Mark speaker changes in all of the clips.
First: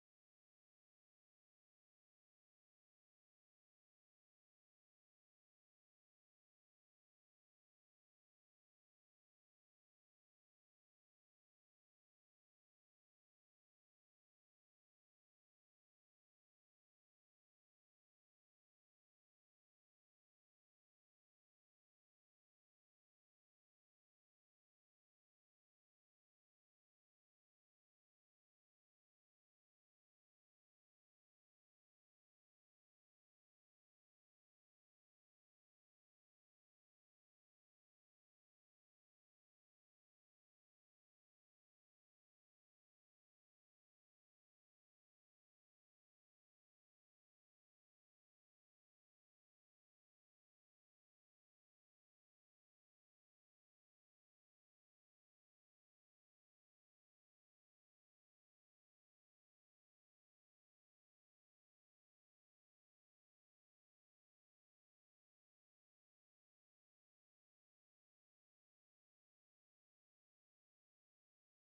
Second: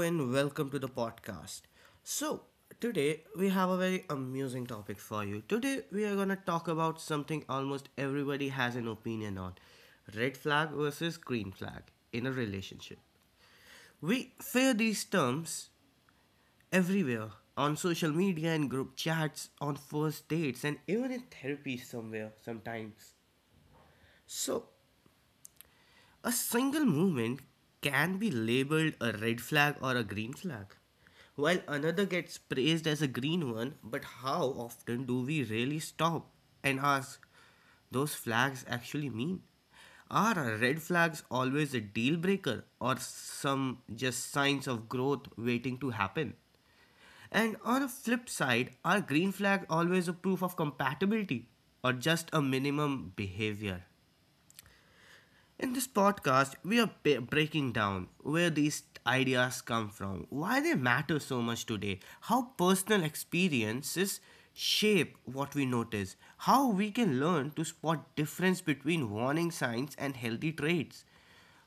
Speaker 1: and welcome to the podcast. So, today we have a very amusing topic for you. Today we are going to talk about something almost everybody has an opinion on: red flag versus green flag in a relationship. We fear these terms everywhere, on social media and group chats, on first dates, and even in therapy somewhere sometimes. So, a single movement can be labeled a red flag or a green flag, while another gets praised as a green one. But how often do we really stop and ask, those flags actually mean? Are our red flags always a deal breaker, or some just signs of growth waiting to happen? And on a flip side, are green flags always a proof of compatibility, or just a minimum behavior? In this podcast, we are breaking down where these ideas come from, why they matter so much today, how personal experiences shape what we notice, how we can learn to spot difference between warning signs and healthy traits,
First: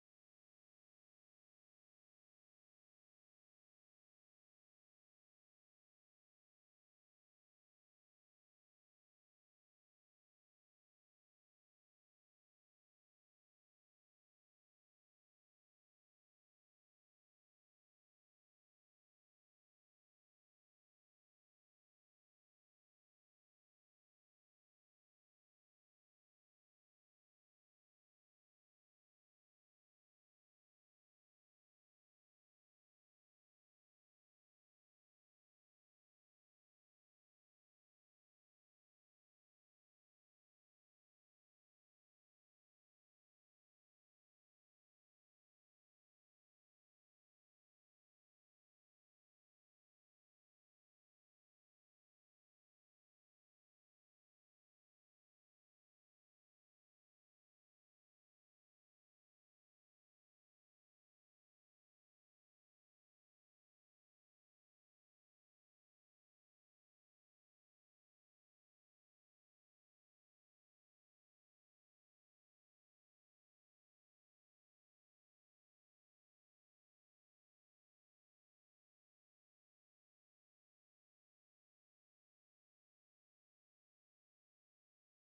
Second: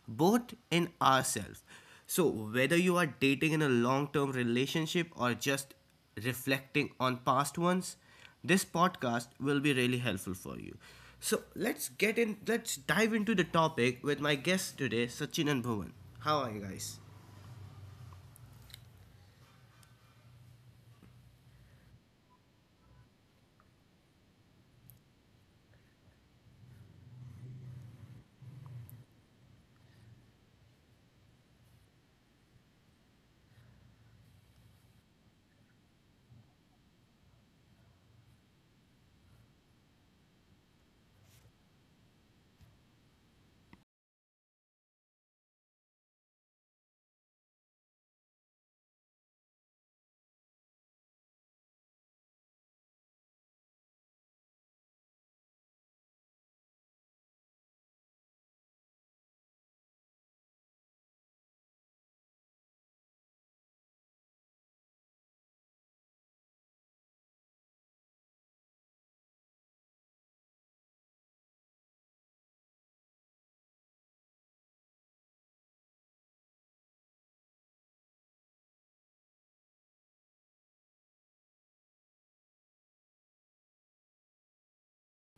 Speaker 1: both in ourselves. So, whether you are dating in a long term relationship or just reflecting on past ones, this podcast will be really helpful for you. So, let's get in, let's dive into the topic with my guest today, Sachin and Bhuvan. How are you guys?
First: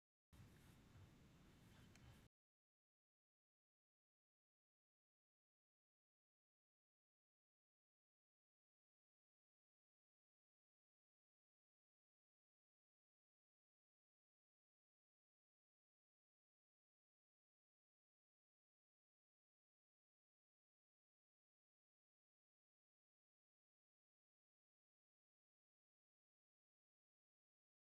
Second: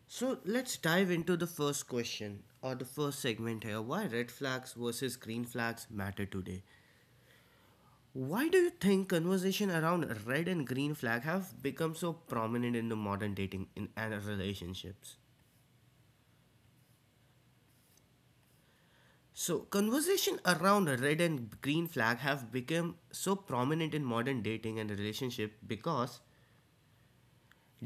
Speaker 1: So, let's dive into the first question or the first segment here: why red flags versus green flags matter today. Why do you think conversation around red and green flag have become so prominent in the modern dating and relationships? So, conversation around red and green flag have become so prominent in modern dating and relationship because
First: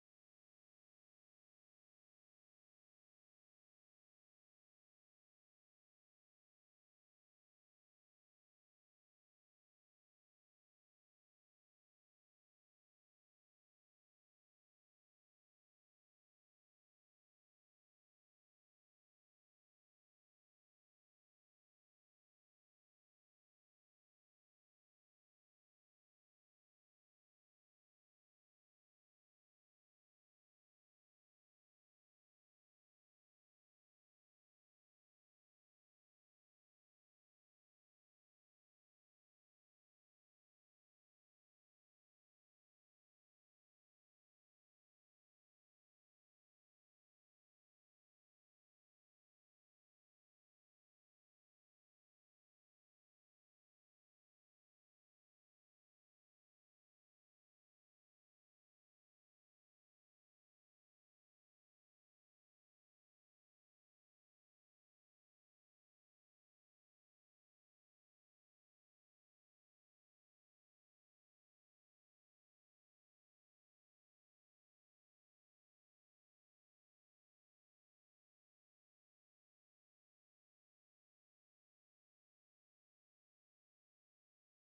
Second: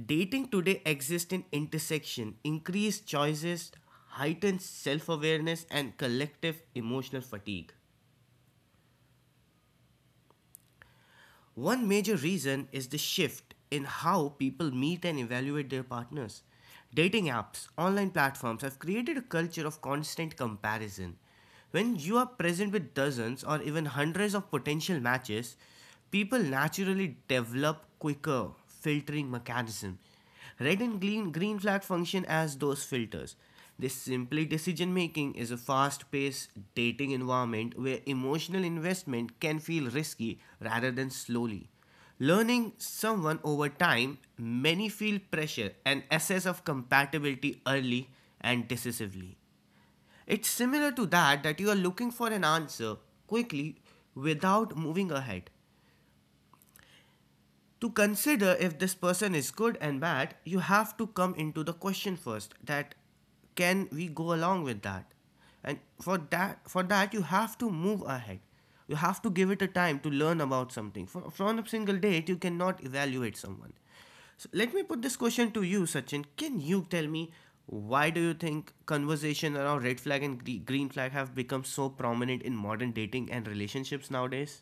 Speaker 1: dating today exists in intersection, increased choices, heightened self-awareness, and collective emotional fatigue. One major reason is the shift in how people meet and evaluate their partners. Dating apps, online platforms have created a culture of constant comparison. When you are present with dozens or even hundreds of potential matches, people naturally develop quicker filtering mechanism. Red and green flag function as those filters. This simply decision making is a fast paced dating environment where emotional investment can feel risky rather than slowly. Learning someone over time, many feel pressure and assess of compatibility early and decisively. It's similar to that you are looking for an answer quickly without moving ahead to consider if this person is good and bad, you have to come into the question first, that can we go along with that? And for that you have to move ahead. You have to give it a time to learn about something. For, from a single date, you cannot evaluate someone. So let me put this question to you, Sachin. Can you tell me, why do you think conversation around red flag and green flag have become so prominent in modern dating and relationships nowadays?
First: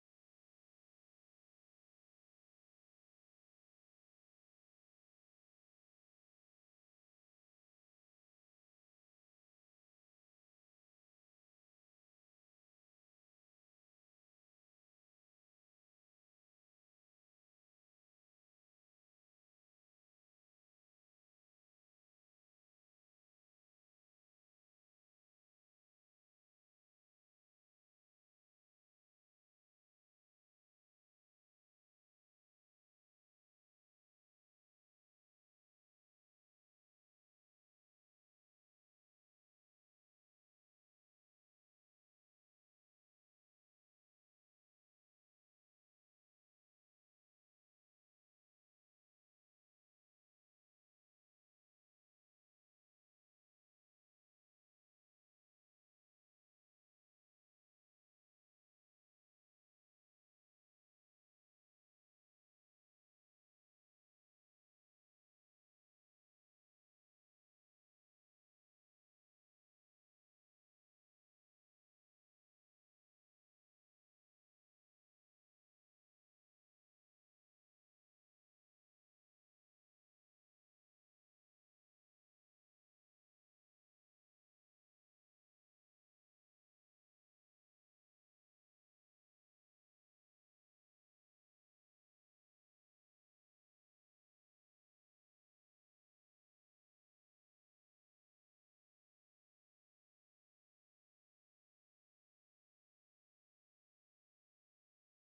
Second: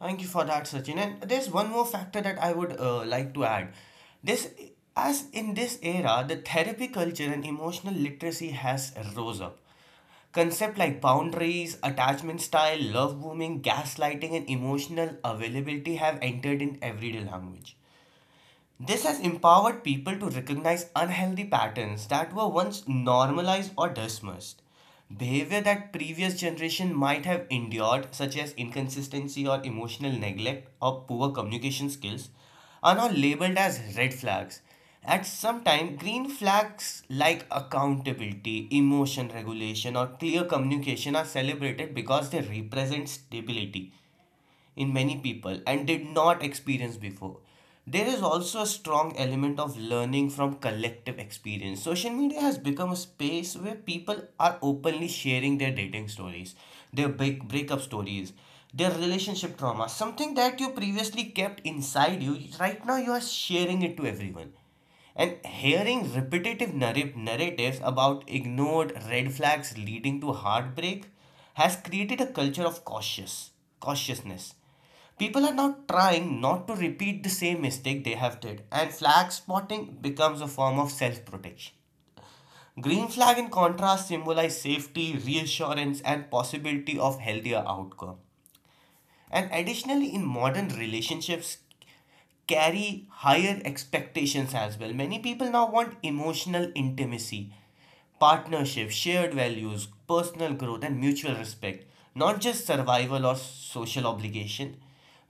Speaker 1: Thank you for that, Sachin. And there's one more factor that I would like to add. This, as in this era, the therapy culture and emotional literacy has rose up. Concept like boundaries, attachment style, love booming, gaslighting, and emotional availability have entered in everyday language. This has empowered people to recognize unhealthy patterns that were once normalized or dismissed. Behavior that previous generation might have endured, such as inconsistency or emotional neglect or poor communication skills, are now labeled as red flags. At some time, green flags like accountability, emotion regulation, or clear communication are celebrated because they represent stability in many people and did not experience before. There is also a strong element of learning from collective experience. Social media has become a space where people are openly sharing their dating stories, their breakup stories, their relationship trauma, something that you previously kept inside you, right now you are sharing it to everyone. And hearing repetitive narratives about ignored red flags leading to heartbreak has created a culture of cautiousness. People are now trying not to repeat the same mistake they have did, and flag spotting becomes a form of self-protection. Green flag, in contrast, symbolize safety, reassurance, and possibility of healthier outcome. And additionally, in modern relationships, carry higher expectations as well. Many people now want emotional intimacy, partnership, shared values, personal growth, and mutual respect, not just survival or social obligation.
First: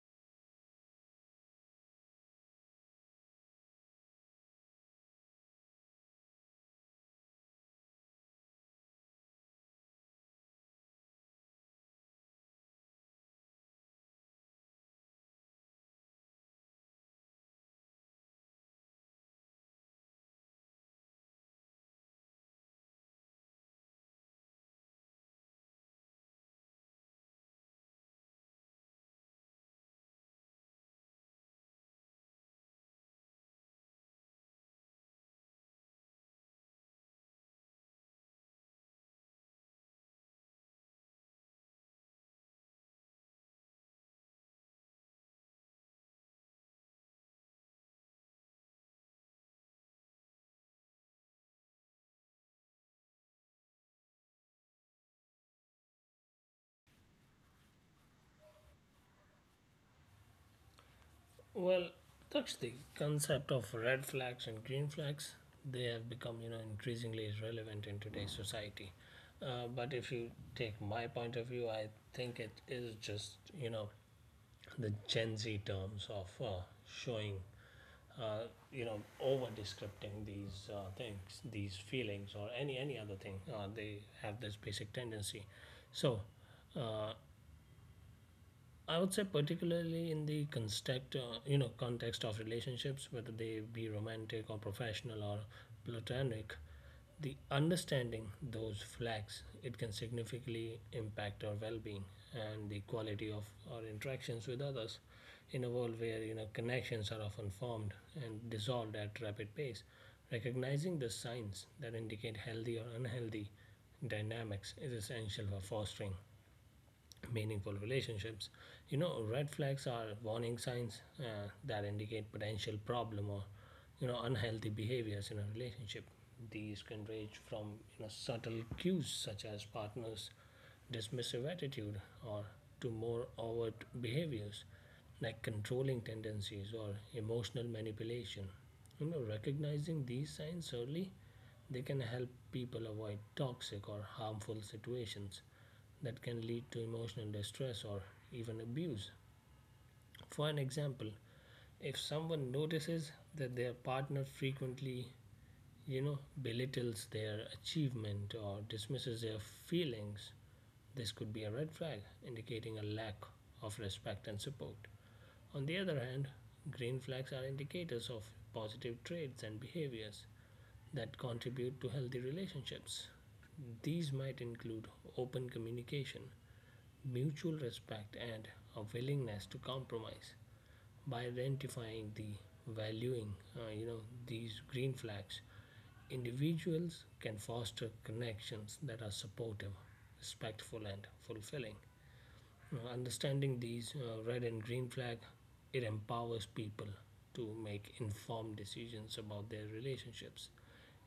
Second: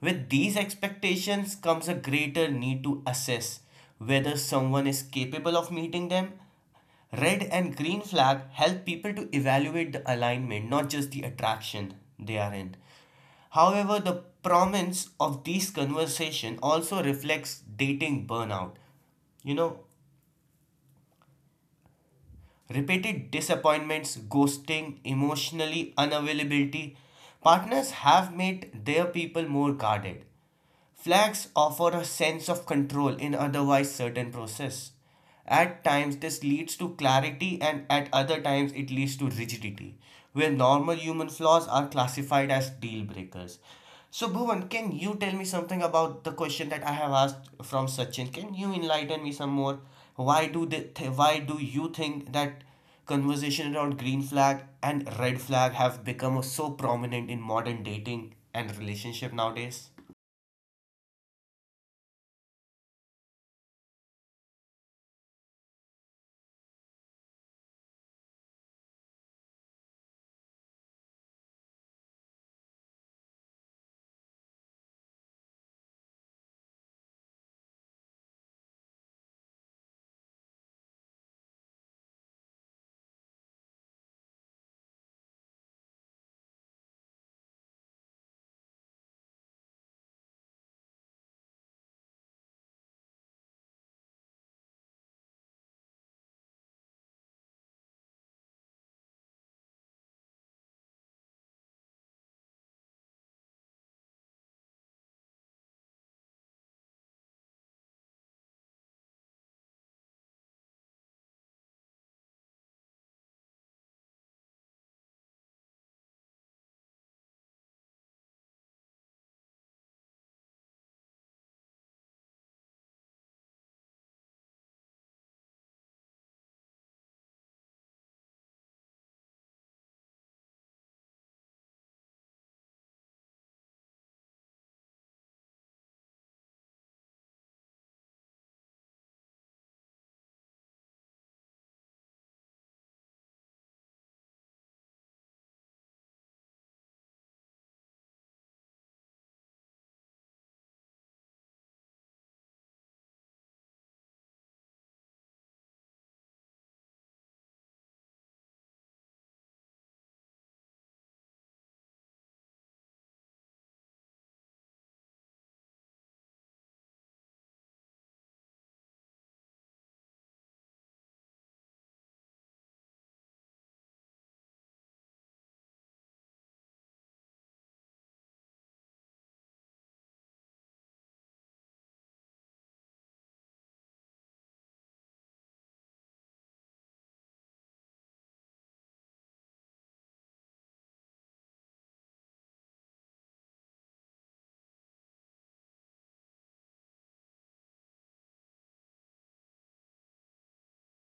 Speaker 1: With these expectations comes a greater need to assess whether someone is capable of meeting them. Red and green flag help people to evaluate the alignment, not just the attraction they are in. However, the prominence of these conversation also reflects dating burnout. You know, repeated disappointments, ghosting, emotionally unavailability. Partners have made their people more guarded. Flags offer a sense of control in otherwise certain process. At times this leads to clarity, and at other times it leads to rigidity, where normal human flaws are classified as deal breakers. So Bhuvan, can you tell me something about the question that I have asked from Sachin? Can you enlighten me some more? Why do you think that conversation around green flag and red flag have become so prominent in modern dating and relationship nowadays?
Speaker 2: Well, that's the concept of red flags and green flags. They have become increasingly relevant in today's society. But if you take my point of view, I think it is just, you know, the Gen Z terms of showing, uh, over descripting these things, these feelings, or any other thing. They have this basic tendency. So, uh, I would say particularly in the context, context of relationships, whether they be romantic or professional or platonic, the understanding those flags it can significantly impact our well-being and the quality of our interactions with others. In a world where connections are often formed and dissolved at rapid pace, recognizing the signs that indicate healthy or unhealthy dynamics is essential for fostering meaningful relationships. Red flags are warning signs that indicate potential problem or unhealthy behaviors in a relationship. These can range from subtle cues such as partners' dismissive attitude or to more overt behaviors like controlling tendencies or emotional manipulation. Recognizing these signs early, they can help people avoid toxic or harmful situations that can lead to emotional distress or even abuse. For an example, if someone notices that their partner frequently belittles their achievement or dismisses their feelings, this could be a red flag indicating a lack of respect and support. On the other hand, green flags are indicators of positive traits and behaviors that contribute to healthy relationships. These might include open communication, mutual respect, and a willingness to compromise. By identifying the valuing, these green flags, individuals can foster connections that are supportive, respectful, and fulfilling. Understanding these red and green flag, it empowers people to make informed decisions about their relationships.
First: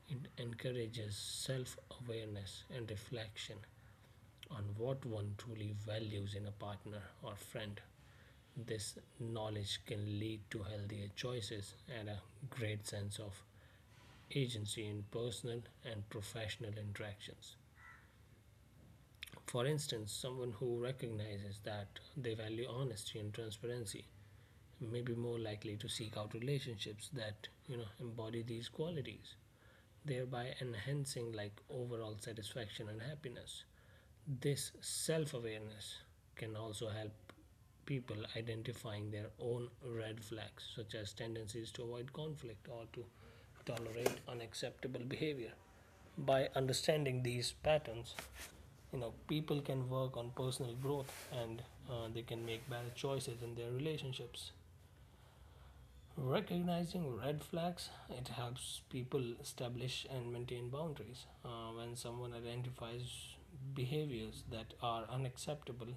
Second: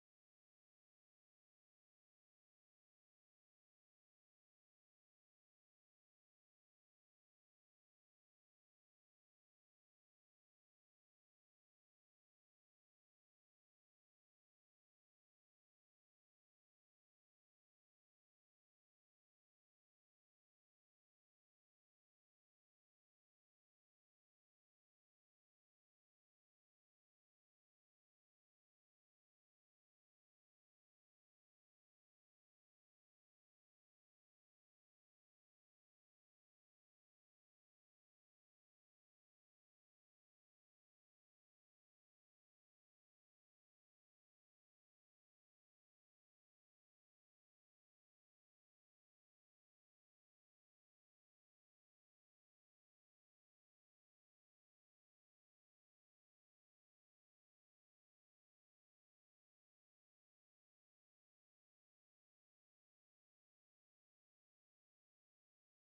Speaker 2: It encourages self-awareness and reflection on what one truly values in a partner or friend. This knowledge can lead to healthier choices and a great sense of agency in personal and professional interactions. For instance, someone who recognizes that they value honesty and transparency may be more likely to seek out relationships that embody these qualities, thereby enhancing like overall satisfaction and happiness. This self-awareness can also help people identifying their own red flags, such as tendencies to avoid conflict or to tolerate unacceptable behavior. By understanding these patterns, people can work on personal growth and they can make better choices in their relationships. Recognizing red flags, it helps people establish and maintain boundaries. When someone identifies behaviors that are unacceptable,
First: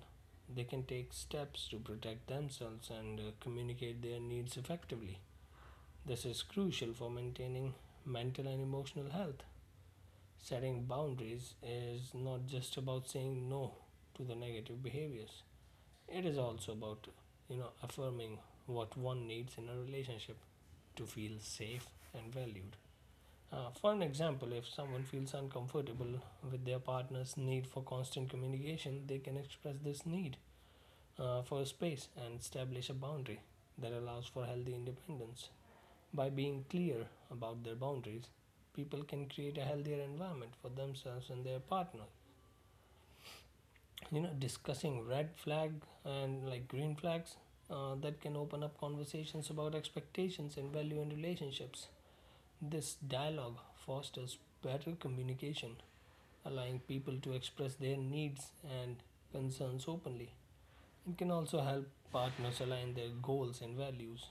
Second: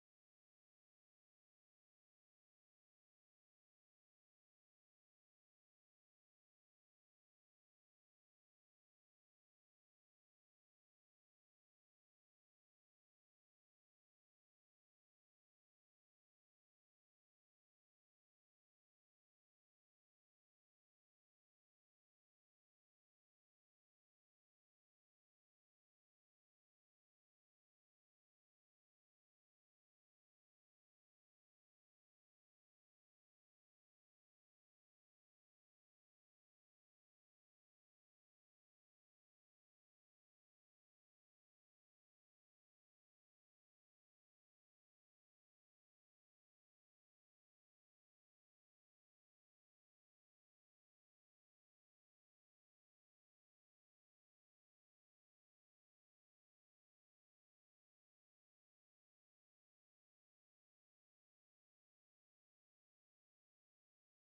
Speaker 2: they can take steps to protect themselves and communicate their needs effectively. This is crucial for maintaining mental and emotional health. Setting boundaries is not just about saying no to the negative behaviors, it is also about affirming what one needs in a relationship to feel safe and valued. For an example, if someone feels uncomfortable with their partner's need for constant communication, they can express this need for space and establish a boundary that allows for healthy independence. By being clear about their boundaries, people can create a healthier environment for themselves and their partners. Discussing red flag and like green flags that can open up conversations about expectations and value in relationships. This dialogue fosters better communication, allowing people to express their needs and concerns openly. It can also help partners align their goals and values,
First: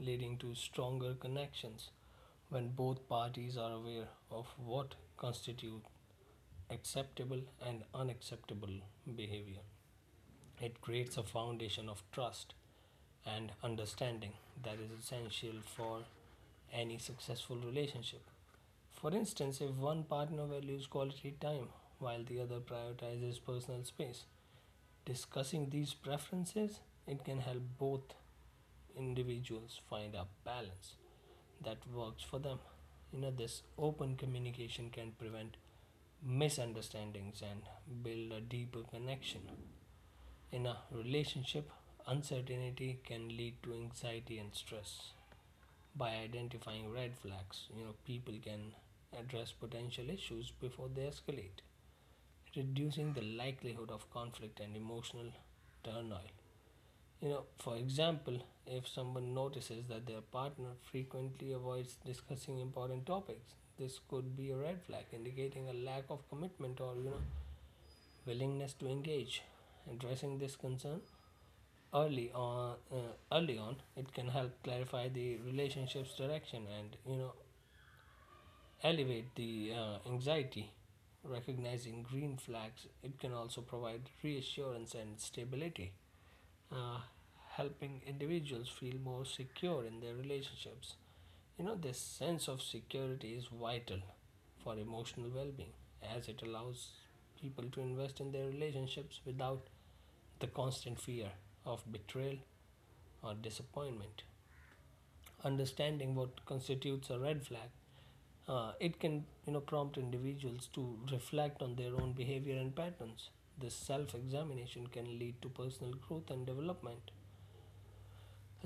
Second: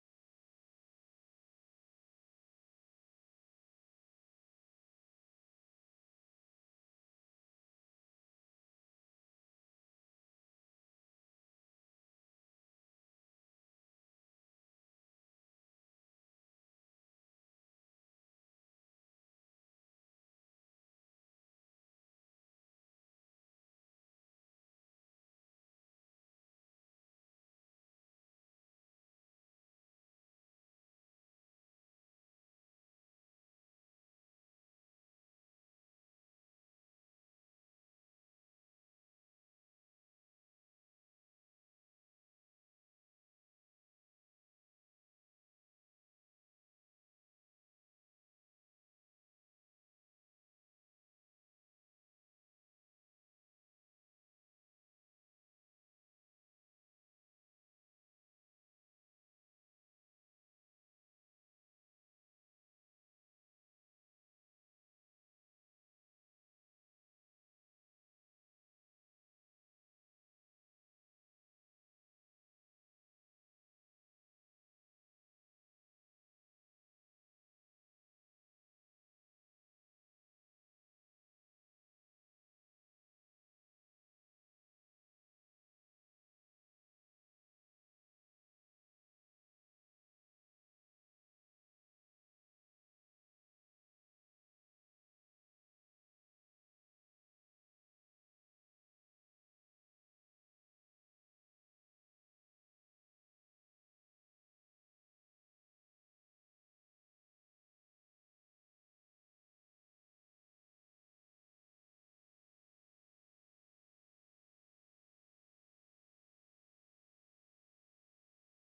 Speaker 2: leading to stronger connections. When both parties are aware of what constitute acceptable and unacceptable behavior, it creates a foundation of trust and understanding that is essential for any successful relationship. For instance, if one partner values quality time while the other prioritizes personal space, discussing these preferences, it can help both individuals find a balance that works for them. This open communication can prevent misunderstandings and build a deeper connection. In a relationship, uncertainty can lead to anxiety and stress. By identifying red flags, people can address potential issues before they escalate, reducing the likelihood of conflict and emotional turmoil. For example, if someone notices that their partner frequently avoids discussing important topics, this could be a red flag indicating a lack of commitment or willingness to engage. Addressing this concern early on, uh, early on, it can help clarify the relationship's direction and elevate the anxiety. Recognizing green flags, it can also provide reassurance and stability, uh, helping individuals feel more secure in their relationships. This sense of security is vital for emotional well being, as it allows people to invest in their relationships without the constant fear of betrayal or disappointment. Understanding what constitutes a red flag, it can prompt individuals to reflect on their own behavior and patterns. This self-examination can lead to personal growth and development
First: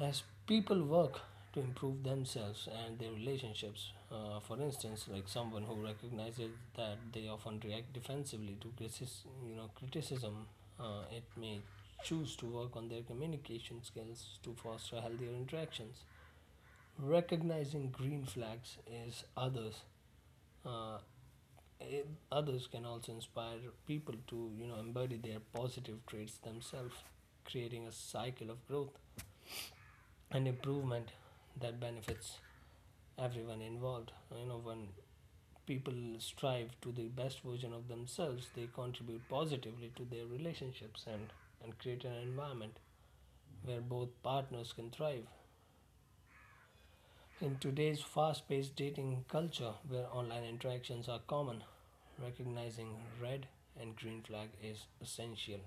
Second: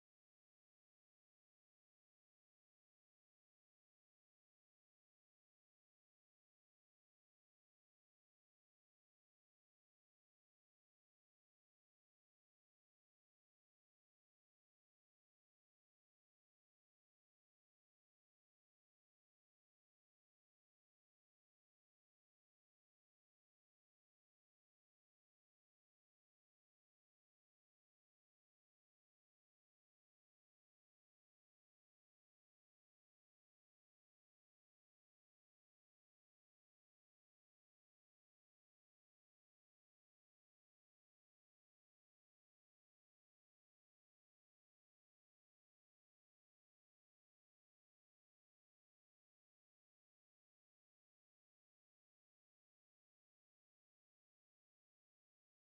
Speaker 2: as people work to improve themselves and their relationships. For instance, like someone who recognizes that they often react defensively to crisis, you know criticism, it may choose to work on their communication skills to foster healthier interactions. Recognizing green flags is uh, others can also inspire people to embody their positive traits themselves, creating a cycle of growth and improvement that benefits everyone involved. When people strive to the best version of themselves, they contribute positively to their relationships and create an environment where both partners can thrive. In today's fast paced dating culture where online interactions are common, recognizing red and green flag is essential.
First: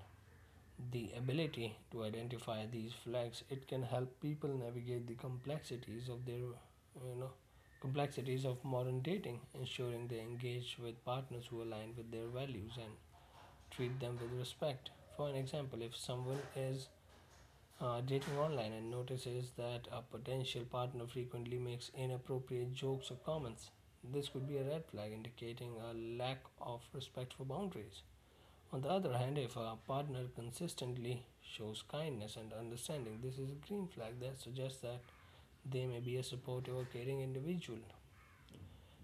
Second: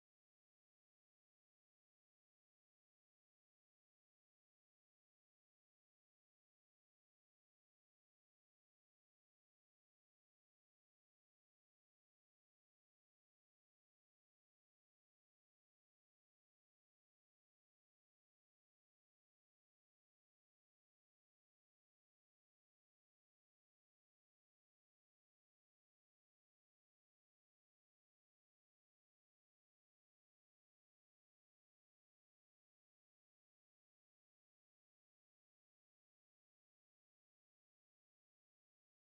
Speaker 2: The ability to identify these flags it can help people navigate the complexities of their you know complexities of modern dating, ensuring they engage with partners who align with their values and treat them with respect. For an example, if someone is dating online and notices that a potential partner frequently makes inappropriate jokes or comments. This could be a red flag indicating a lack of respect for boundaries. On the other hand, if a partner consistently shows kindness and understanding, this is a green flag that suggests that they may be a supportive or caring individual.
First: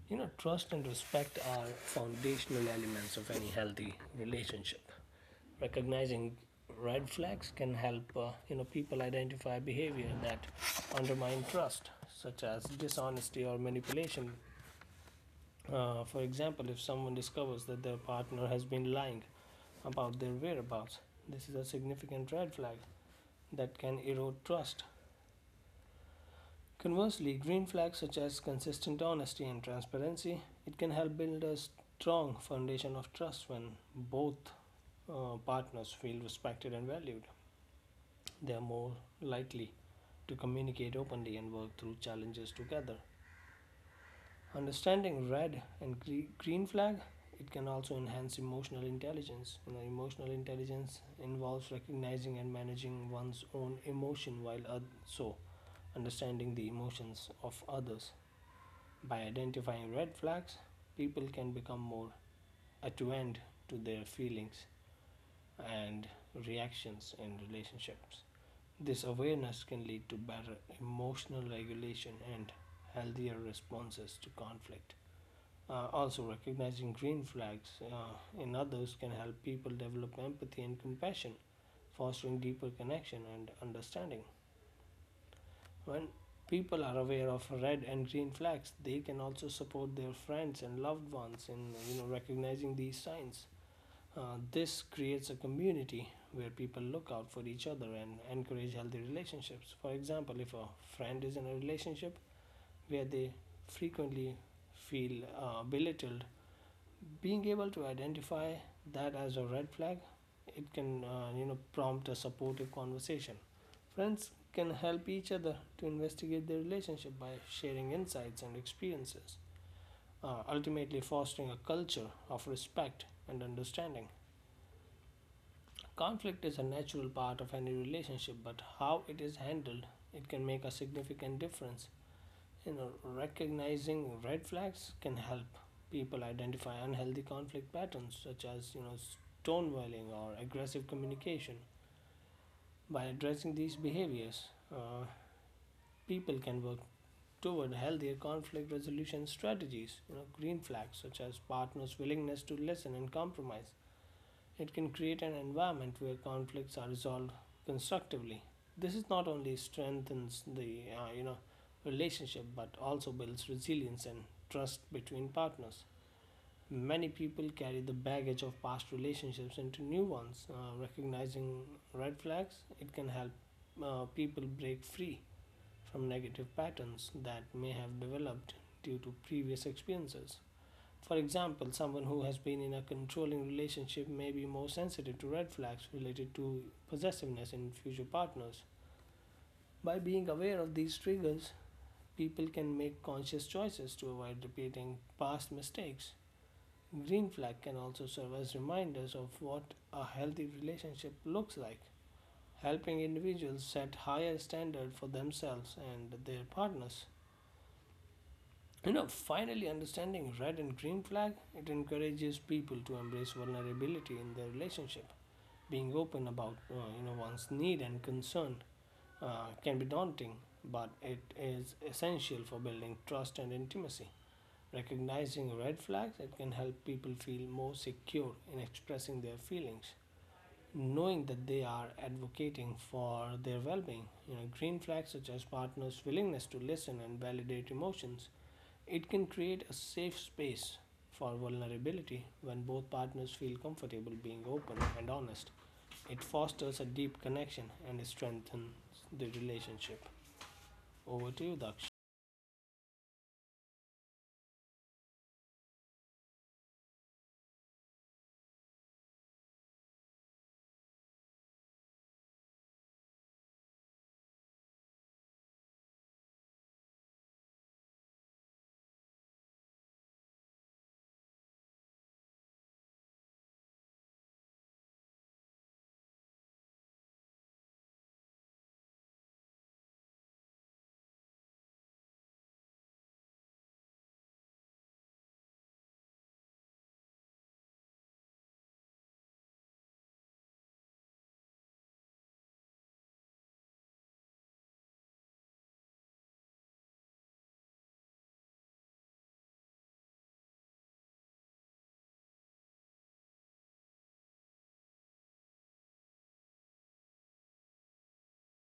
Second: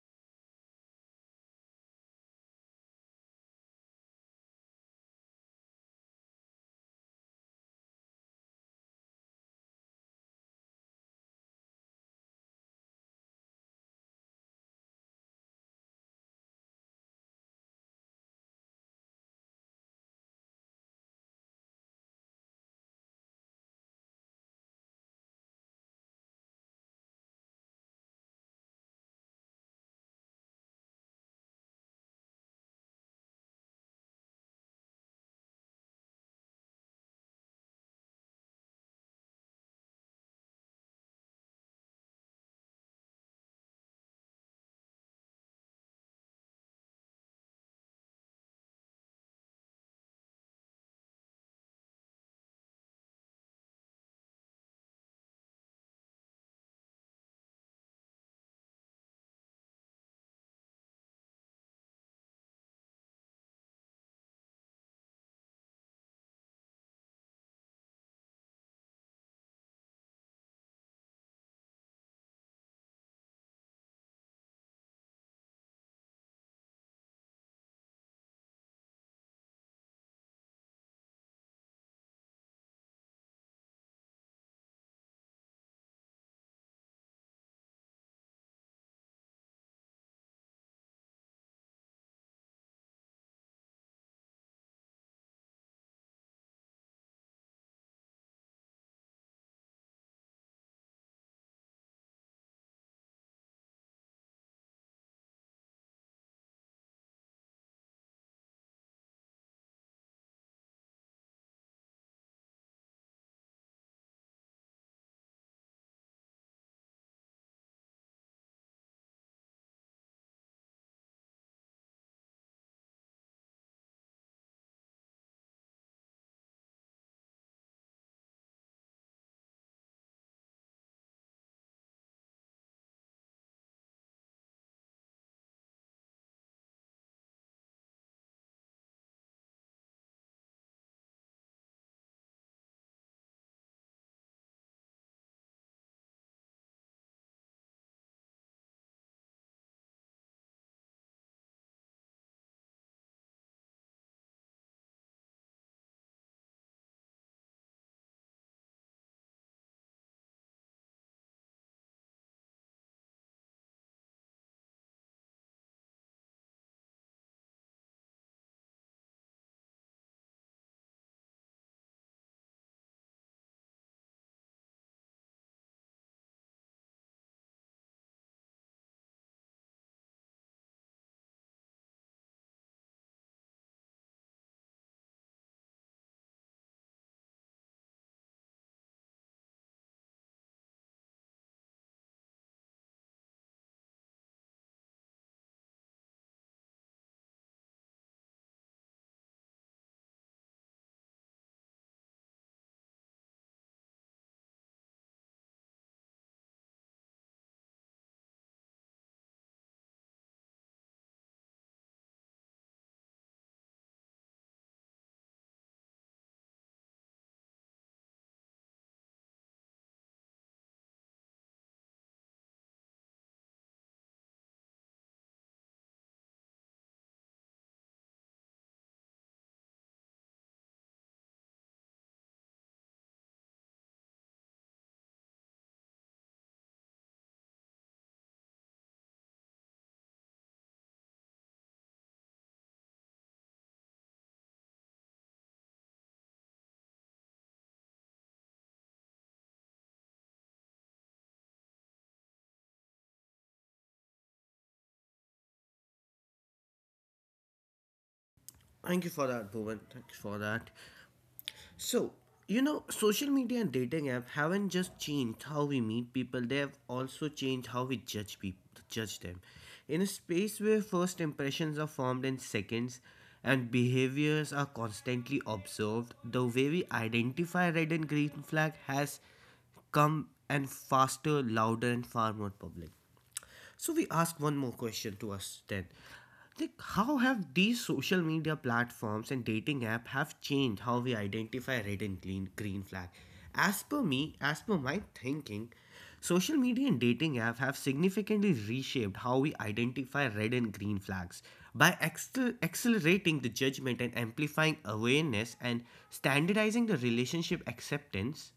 Speaker 2: Trust and respect are foundational elements of any healthy relationship. Recognizing red flags can help, people identify behavior that undermine trust, such as dishonesty or manipulation. For example, if someone discovers that their partner has been lying about their whereabouts, this is a significant red flag that can erode trust. Conversely, green flags such as consistent honesty and transparency, it can help build a strong foundation of trust when both partners feel respected and valued. They are more likely to communicate openly and work through challenges together. Understanding red and green flag, it can also enhance emotional intelligence. Emotional intelligence involves recognizing and managing one's own emotion while so understanding the emotions of others. By identifying red flags, people can become more attuned to their feelings and reactions in relationships. This awareness can lead to better emotional regulation and healthier responses to conflict. Also, recognizing green flags in others can help people develop empathy and compassion, fostering deeper connection and understanding. When people are aware of red and green flags, they can also support their friends and loved ones in recognizing these signs. This creates a community where people look out for each other and encourage healthy relationships. For example, if a friend is in a relationship where they frequently feel belittled, being able to identify that as a red flag, it can prompt a supportive conversation. Friends can help each other to investigate their relationship by sharing insights and experiences, ultimately fostering a culture of respect and understanding. Conflict is a natural part of any relationship, but how it is handled, it can make a significant difference. you know Recognizing red flags can help people identify unhealthy conflict patterns such as stonewalling or aggressive communication. By addressing these behaviors, uh, people can work toward healthier conflict resolution strategies. Green flags such as partners willingness to listen and compromise, it can create an environment where conflicts are resolved constructively. This is not only strengthens the relationship but also builds resilience and trust between partners. Many people carry the baggage of past relationships into new ones. Recognizing red flags, it can help people break free from negative patterns that may have developed due to previous experiences. For example, someone who has been in a controlling relationship may be more sensitive to red flags related to possessiveness in future partners. By being aware of these triggers, people can make conscious choices to avoid repeating past mistakes. Green flag can also serve as reminders of what a healthy relationship looks like, helping individuals set higher standards for themselves and their partners. Finally understanding red and green flag, it encourages people to embrace vulnerability in their relationship. Being open about one's need and concern can be daunting, but it is essential for building trust and intimacy. Recognizing red flags, it can help people feel more secure in expressing their feelings, knowing that they are advocating for their well-being. Green flags such as partners' willingness to listen and validate emotions it can create a safe space for vulnerability when both partners feel comfortable being open and honest. It fosters a deep connection and it strengthens the relationship. Over to you, Daksh.
Speaker 1: Thank you for that, Bhuvan. Thanks for that. So, you know, social media and dating app haven't just changed how we meet people, they have also changed how we judge people judge them. In a space where first impressions are formed in seconds and behaviors are constantly observed, the way we identify red and green flag has come and faster, louder, and far more public. So we ask one more question to us then. Like, how have these social media platforms and dating app have changed how we identify red and green flag? As per me, as per my thinking, social media and dating app have significantly reshaped how we identify red and green flags by accelerating the judgment and amplifying awareness and standardizing the relationship acceptance.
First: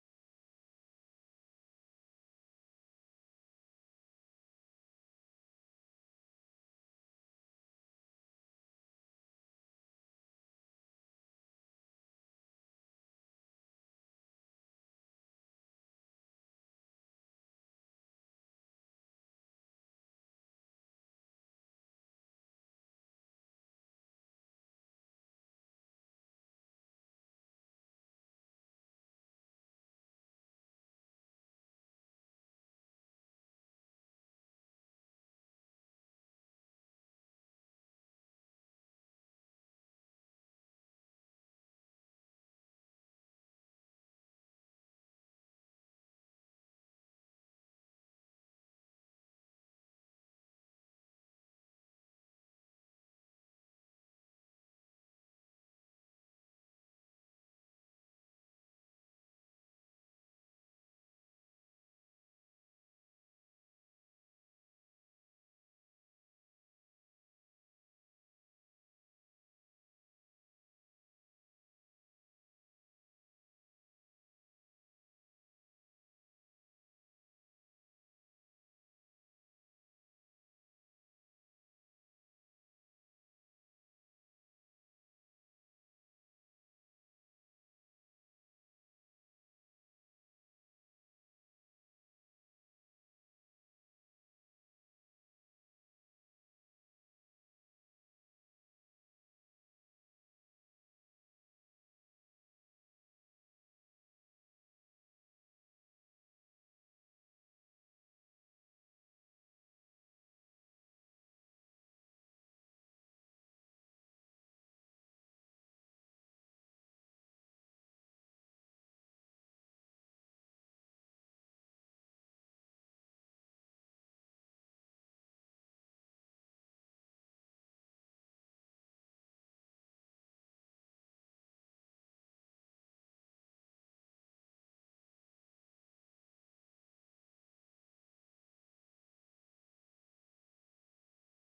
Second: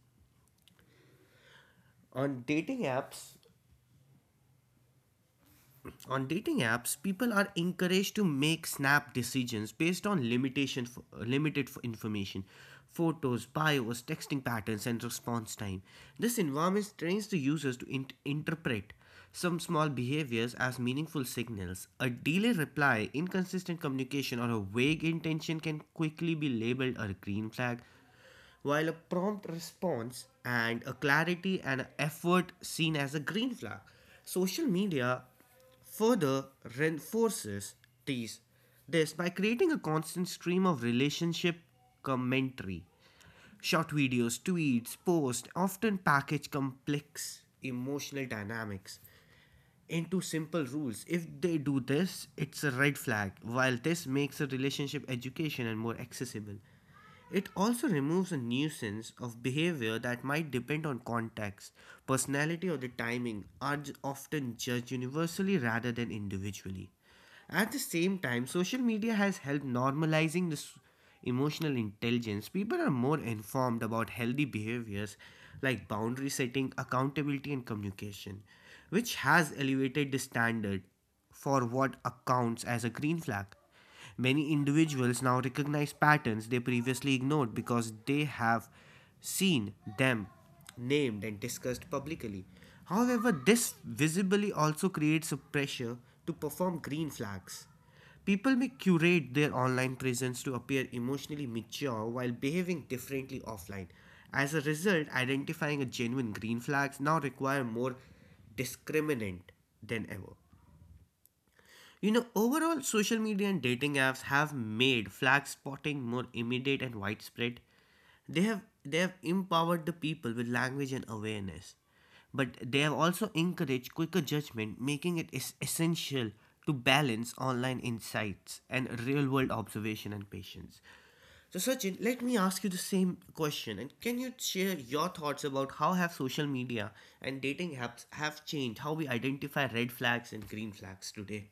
Speaker 1: On dating apps, people are encouraged to make snap decisions based on limitation limited information: photos, bios, texting patterns, and response time. This environment trains the users to interpret some small behaviors as meaningful signals. A delayed reply, inconsistent communication, or a vague intention can quickly be labeled a green flag, while a prompt response and a clarity and effort seen as a green flag. Social media further reinforces these this by creating a constant stream of relationship commentary. Short videos, tweets, posts often package complex emotional dynamics into simple rules. If they do this, it's a red flag. While this makes a relationship education and more accessible, it also removes a nuisance of behavior that might depend on context, personality, or the timing, are often judged universally rather than individually. At the same time, social media has helped normalizing this emotional intelligence. People are more informed about healthy behaviors like boundary setting, accountability, and communication, which has elevated the standard for what accounts as a green flag. Many individuals now recognize patterns they previously ignored because they have seen them named and discussed publicly. However, this visibly also creates a pressure to perform green flags. People may curate their online presence to appear emotionally mature while behaving differently offline. As a result, identifying a genuine green flags now require more discriminant than ever. You know, overall, social media and dating apps have made flag spotting more immediate and widespread. They have empowered the people with language and awareness, but they have also encouraged quicker judgment, making it essential to balance online insights and real-world observation and patience. So, Sachin, let me ask you the same question, and can you share your thoughts about how have social media and dating apps have changed how we identify red flags and green flags today?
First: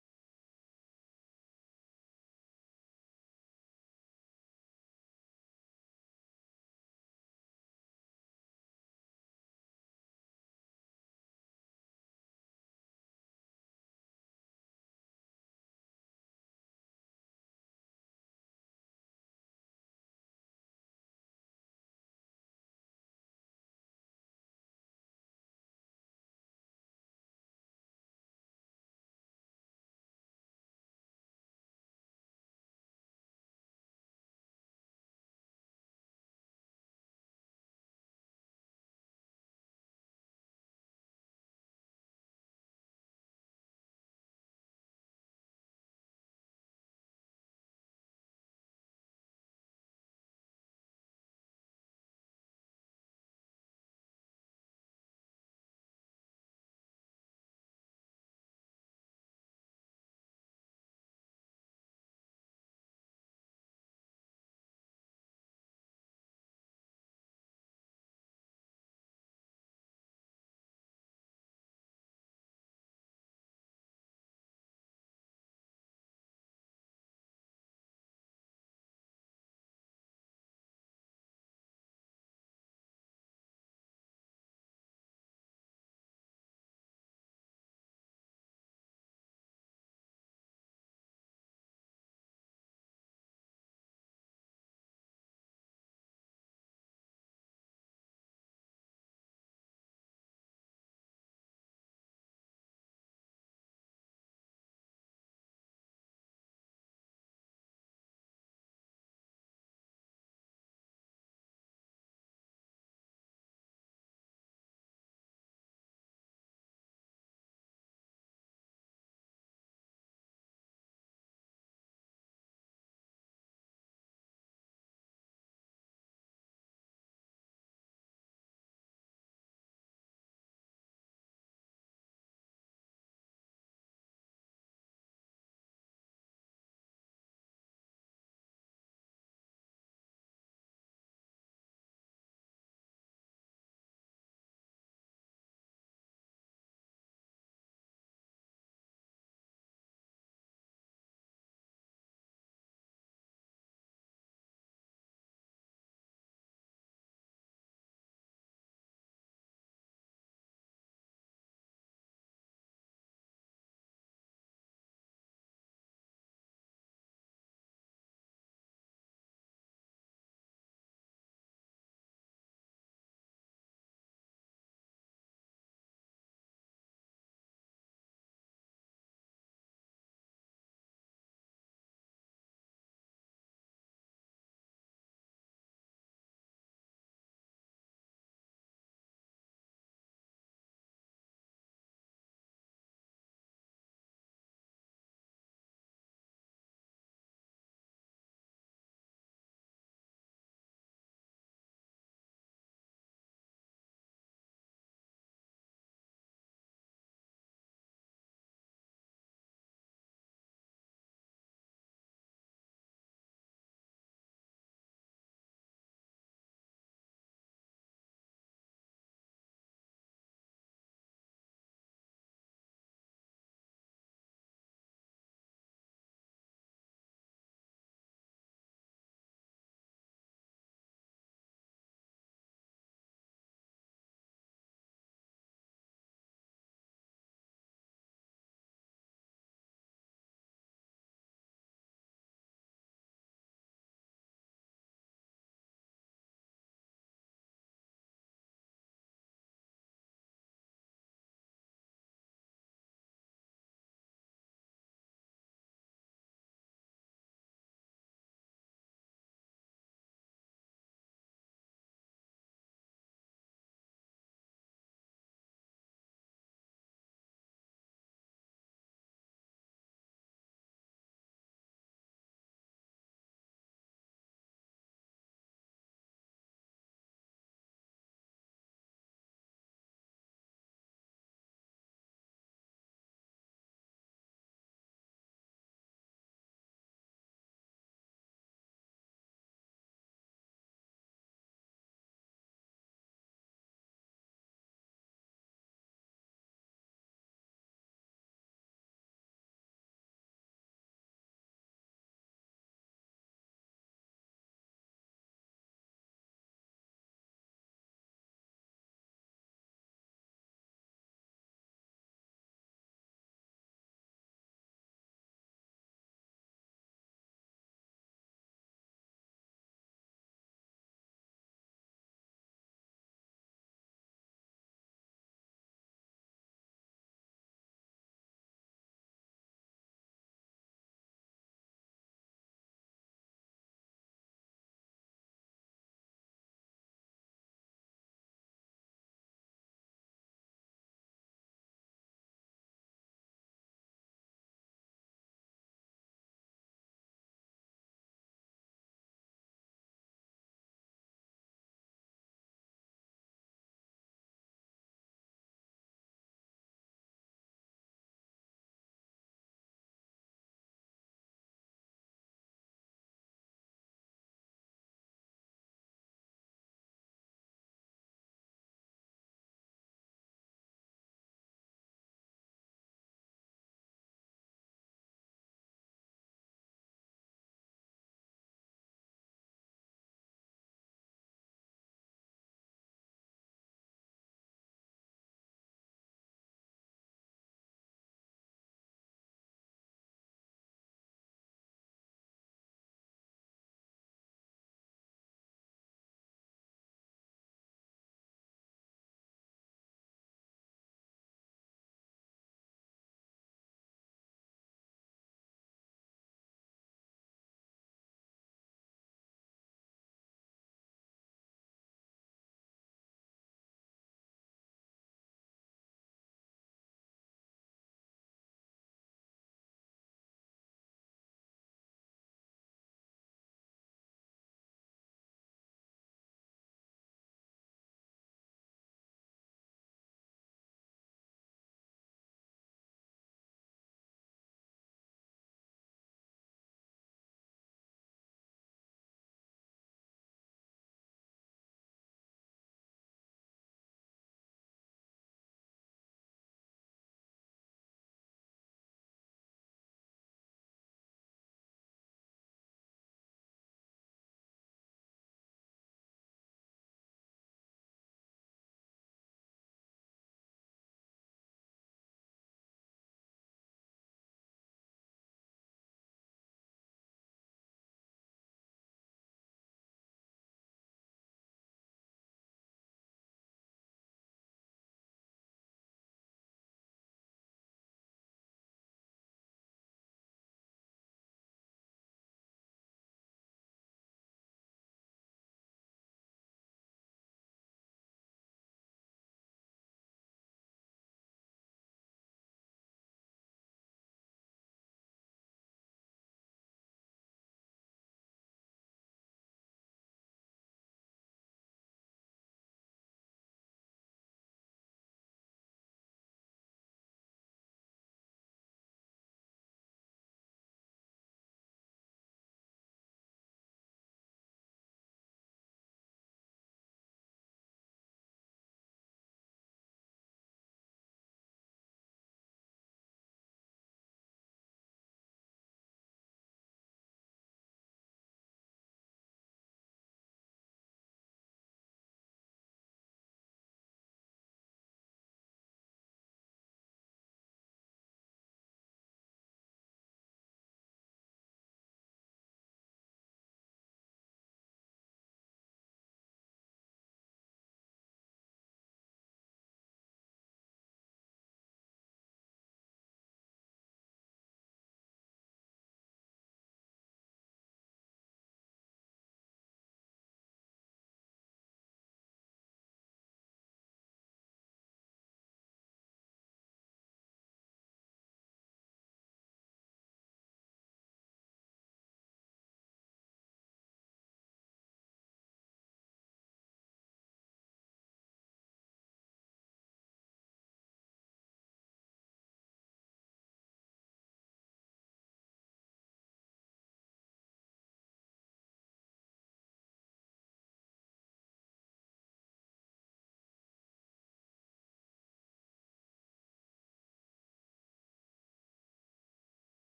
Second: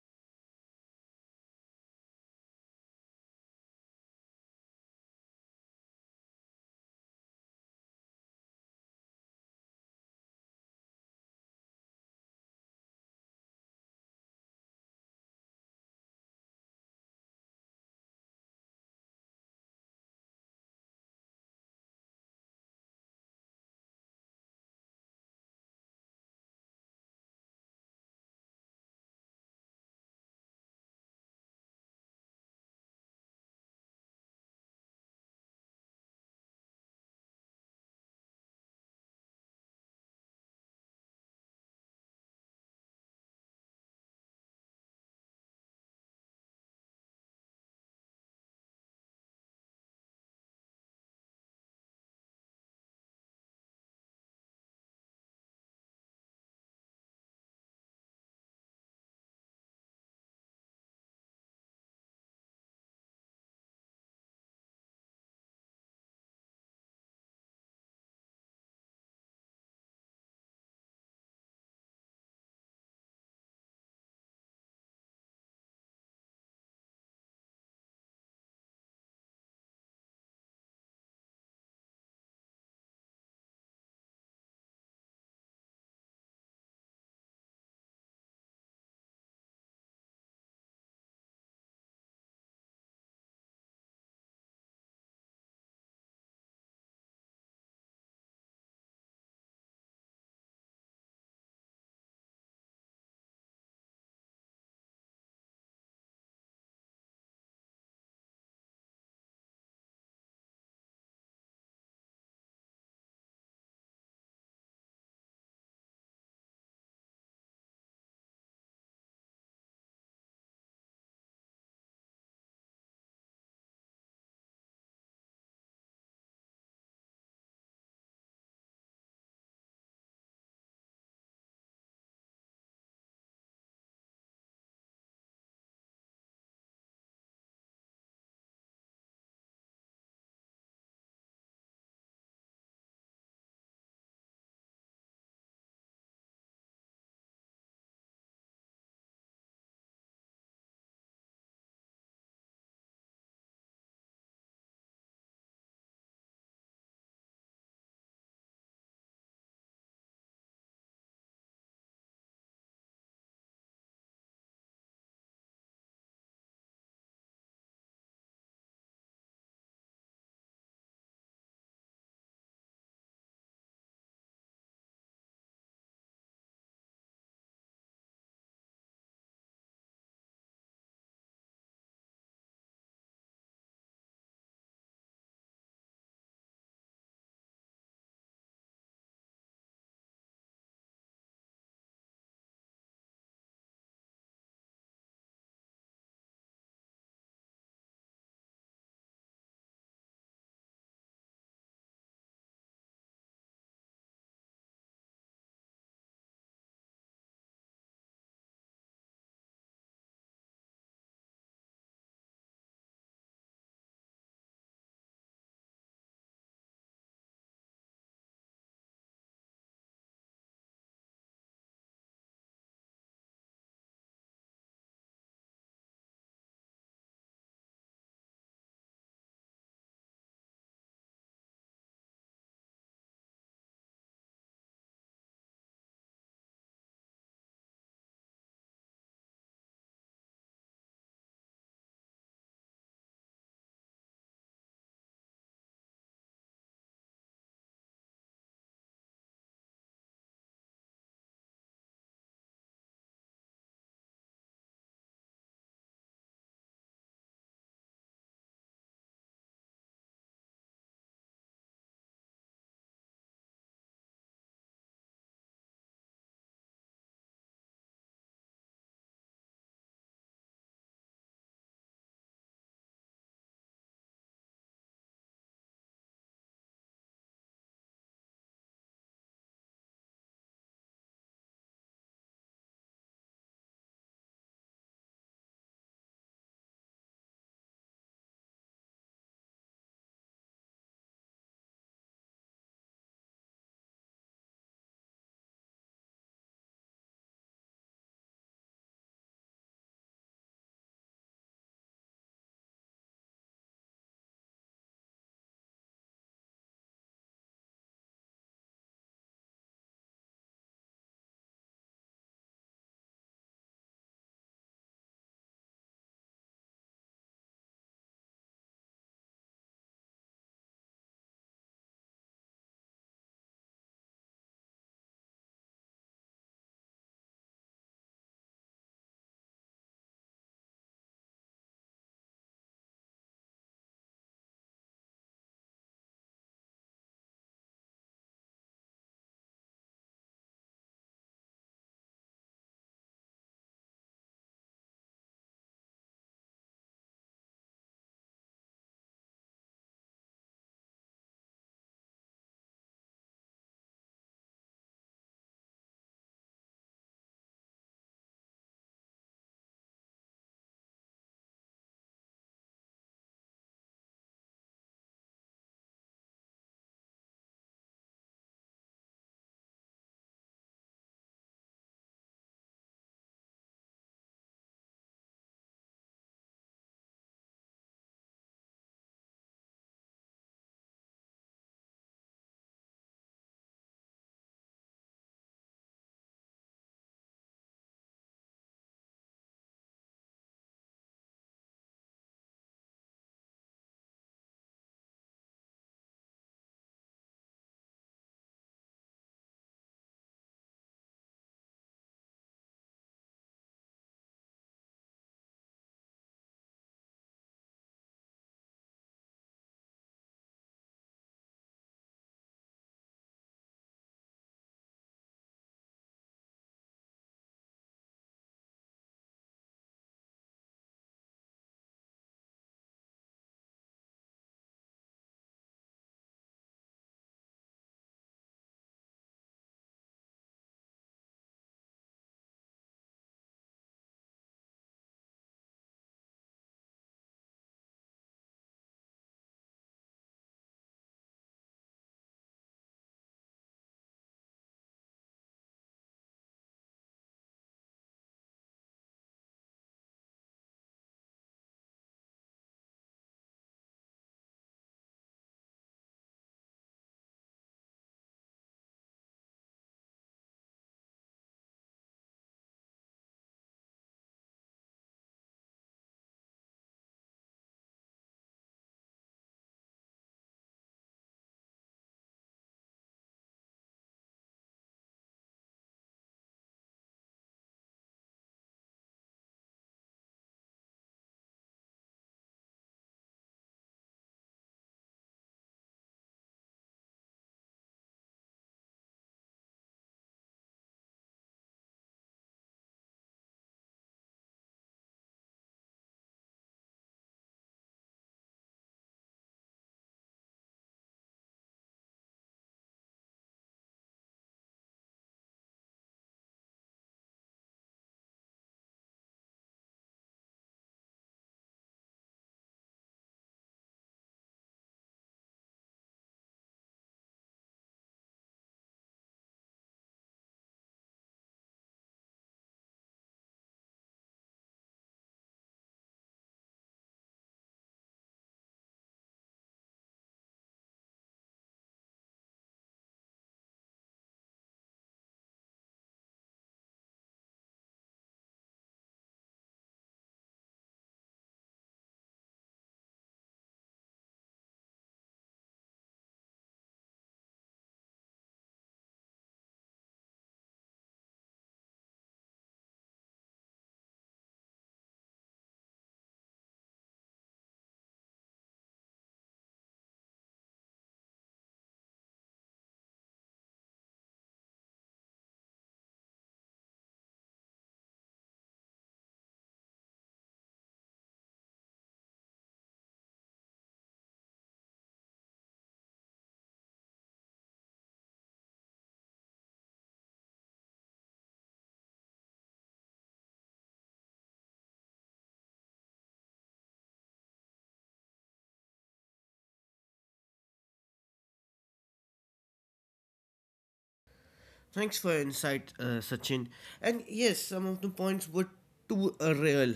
Speaker 1: Thanks for your insight, Sachin. And yes, some of the points were too real.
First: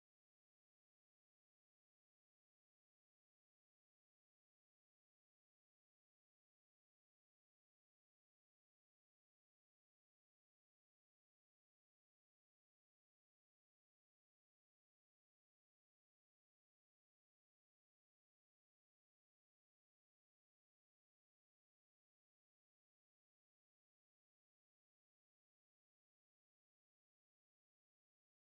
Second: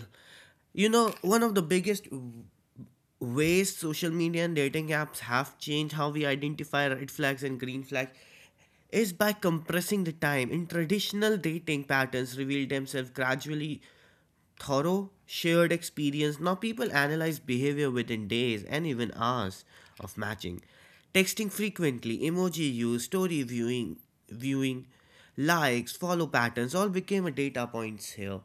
Speaker 1: You know, one of the biggest ways social media and dating apps have changed how we identify red flags and green flags is by compressing the time. In traditional dating, patterns reveal themselves gradually thorough shared experience. Now people analyze behavior within days and even hours of matching. Texting frequently, emoji use, story viewing, likes, follow patterns all became a data points here.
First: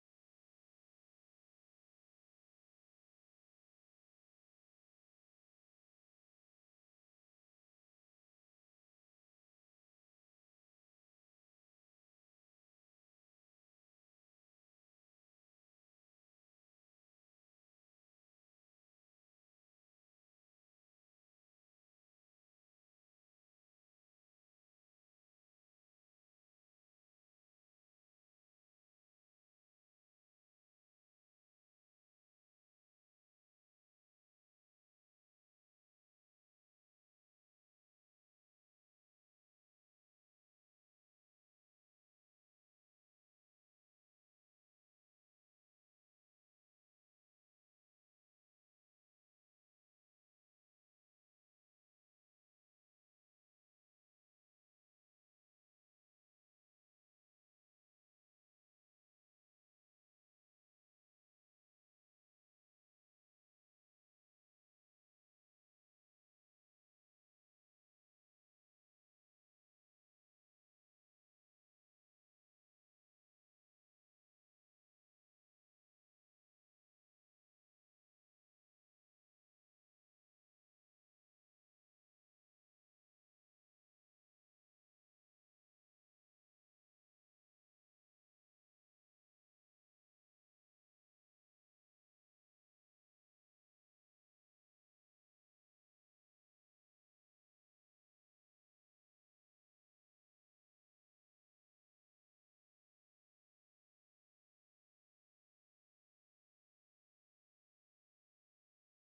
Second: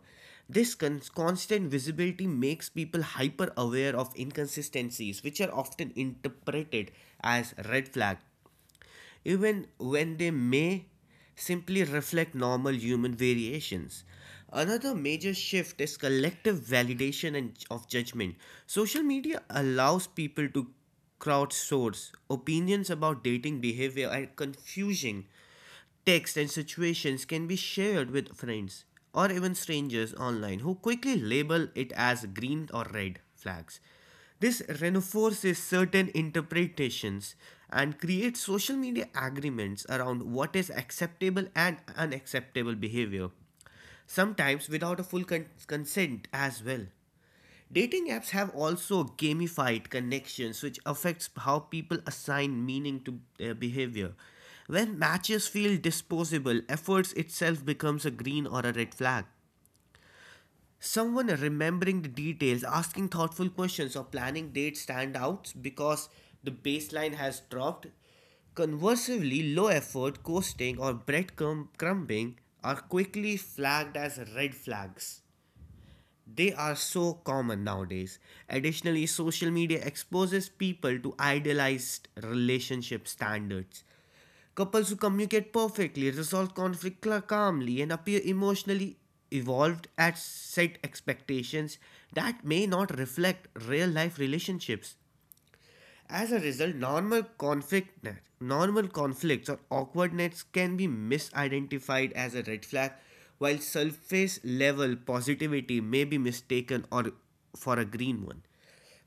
Speaker 1: This constant visibility makes people hyper aware of inconsistencies which are often interpreted as red flag, even when they may simply reflect normal human variations. Another major shift is collective validation and of judgment. Social media allows people to crowdsource opinions about dating behavior, and confusing texts and situations can be shared with friends or even strangers online, who quickly label it as green or red flags. This reinforces certain interpretations and creates social media agreements around what is acceptable and unacceptable behavior, sometimes without a full consent as well. Dating apps have also gamified connections, which affects how people assign meaning to their behavior. When matches feel disposable, efforts itself becomes a green or a red flag. Someone remembering the details, asking thoughtful questions, or planning dates stand out because the baseline has dropped. Conversely, low effort, coasting, or breadcrumb crumbing are quickly flagged as red flags. They are so common nowadays. Additionally, social media exposes people to idealized relationship standards. Couples who communicate perfectly, resolve conflict calmly, and appear emotionally evolved at set expectations that may not reflect real life relationships. As a result, normal conflict, normal conflicts or awkwardness can be misidentified as a red flag, while surface level positivity may be mistaken or for a green one.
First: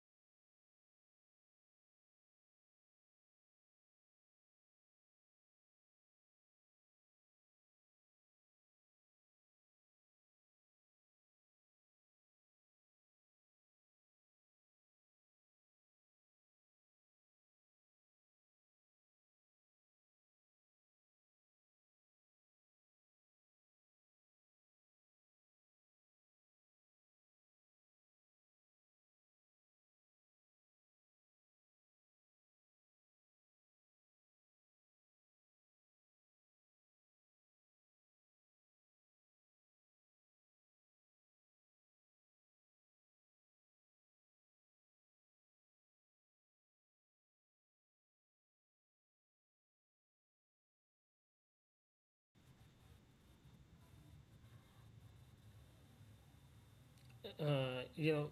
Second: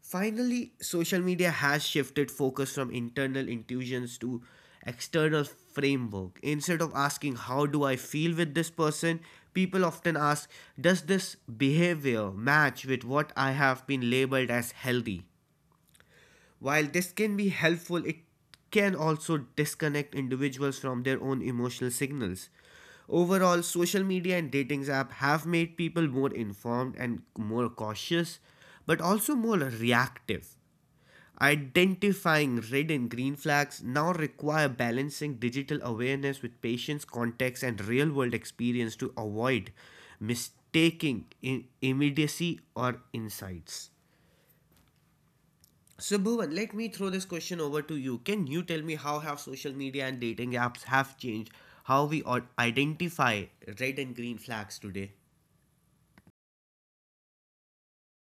Speaker 1: Finally, social media has shifted focus from internal intuitions to external framework. Instead of asking how do I feel with this person, people often ask does this behavior match with what I have been labeled as healthy? While this can be helpful, it can also disconnect individuals from their own emotional signals. Overall, social media and dating apps have made people more informed and more cautious, but also more reactive. Identifying red and green flags now require balancing digital awareness with patience, context, and real world experience to avoid mistaking in immediacy or insights. So Bhuvan, let me throw this question over to you. Can you tell me how have social media and dating apps have changed how we identify red and green flags today?
Speaker 2: uh, you know,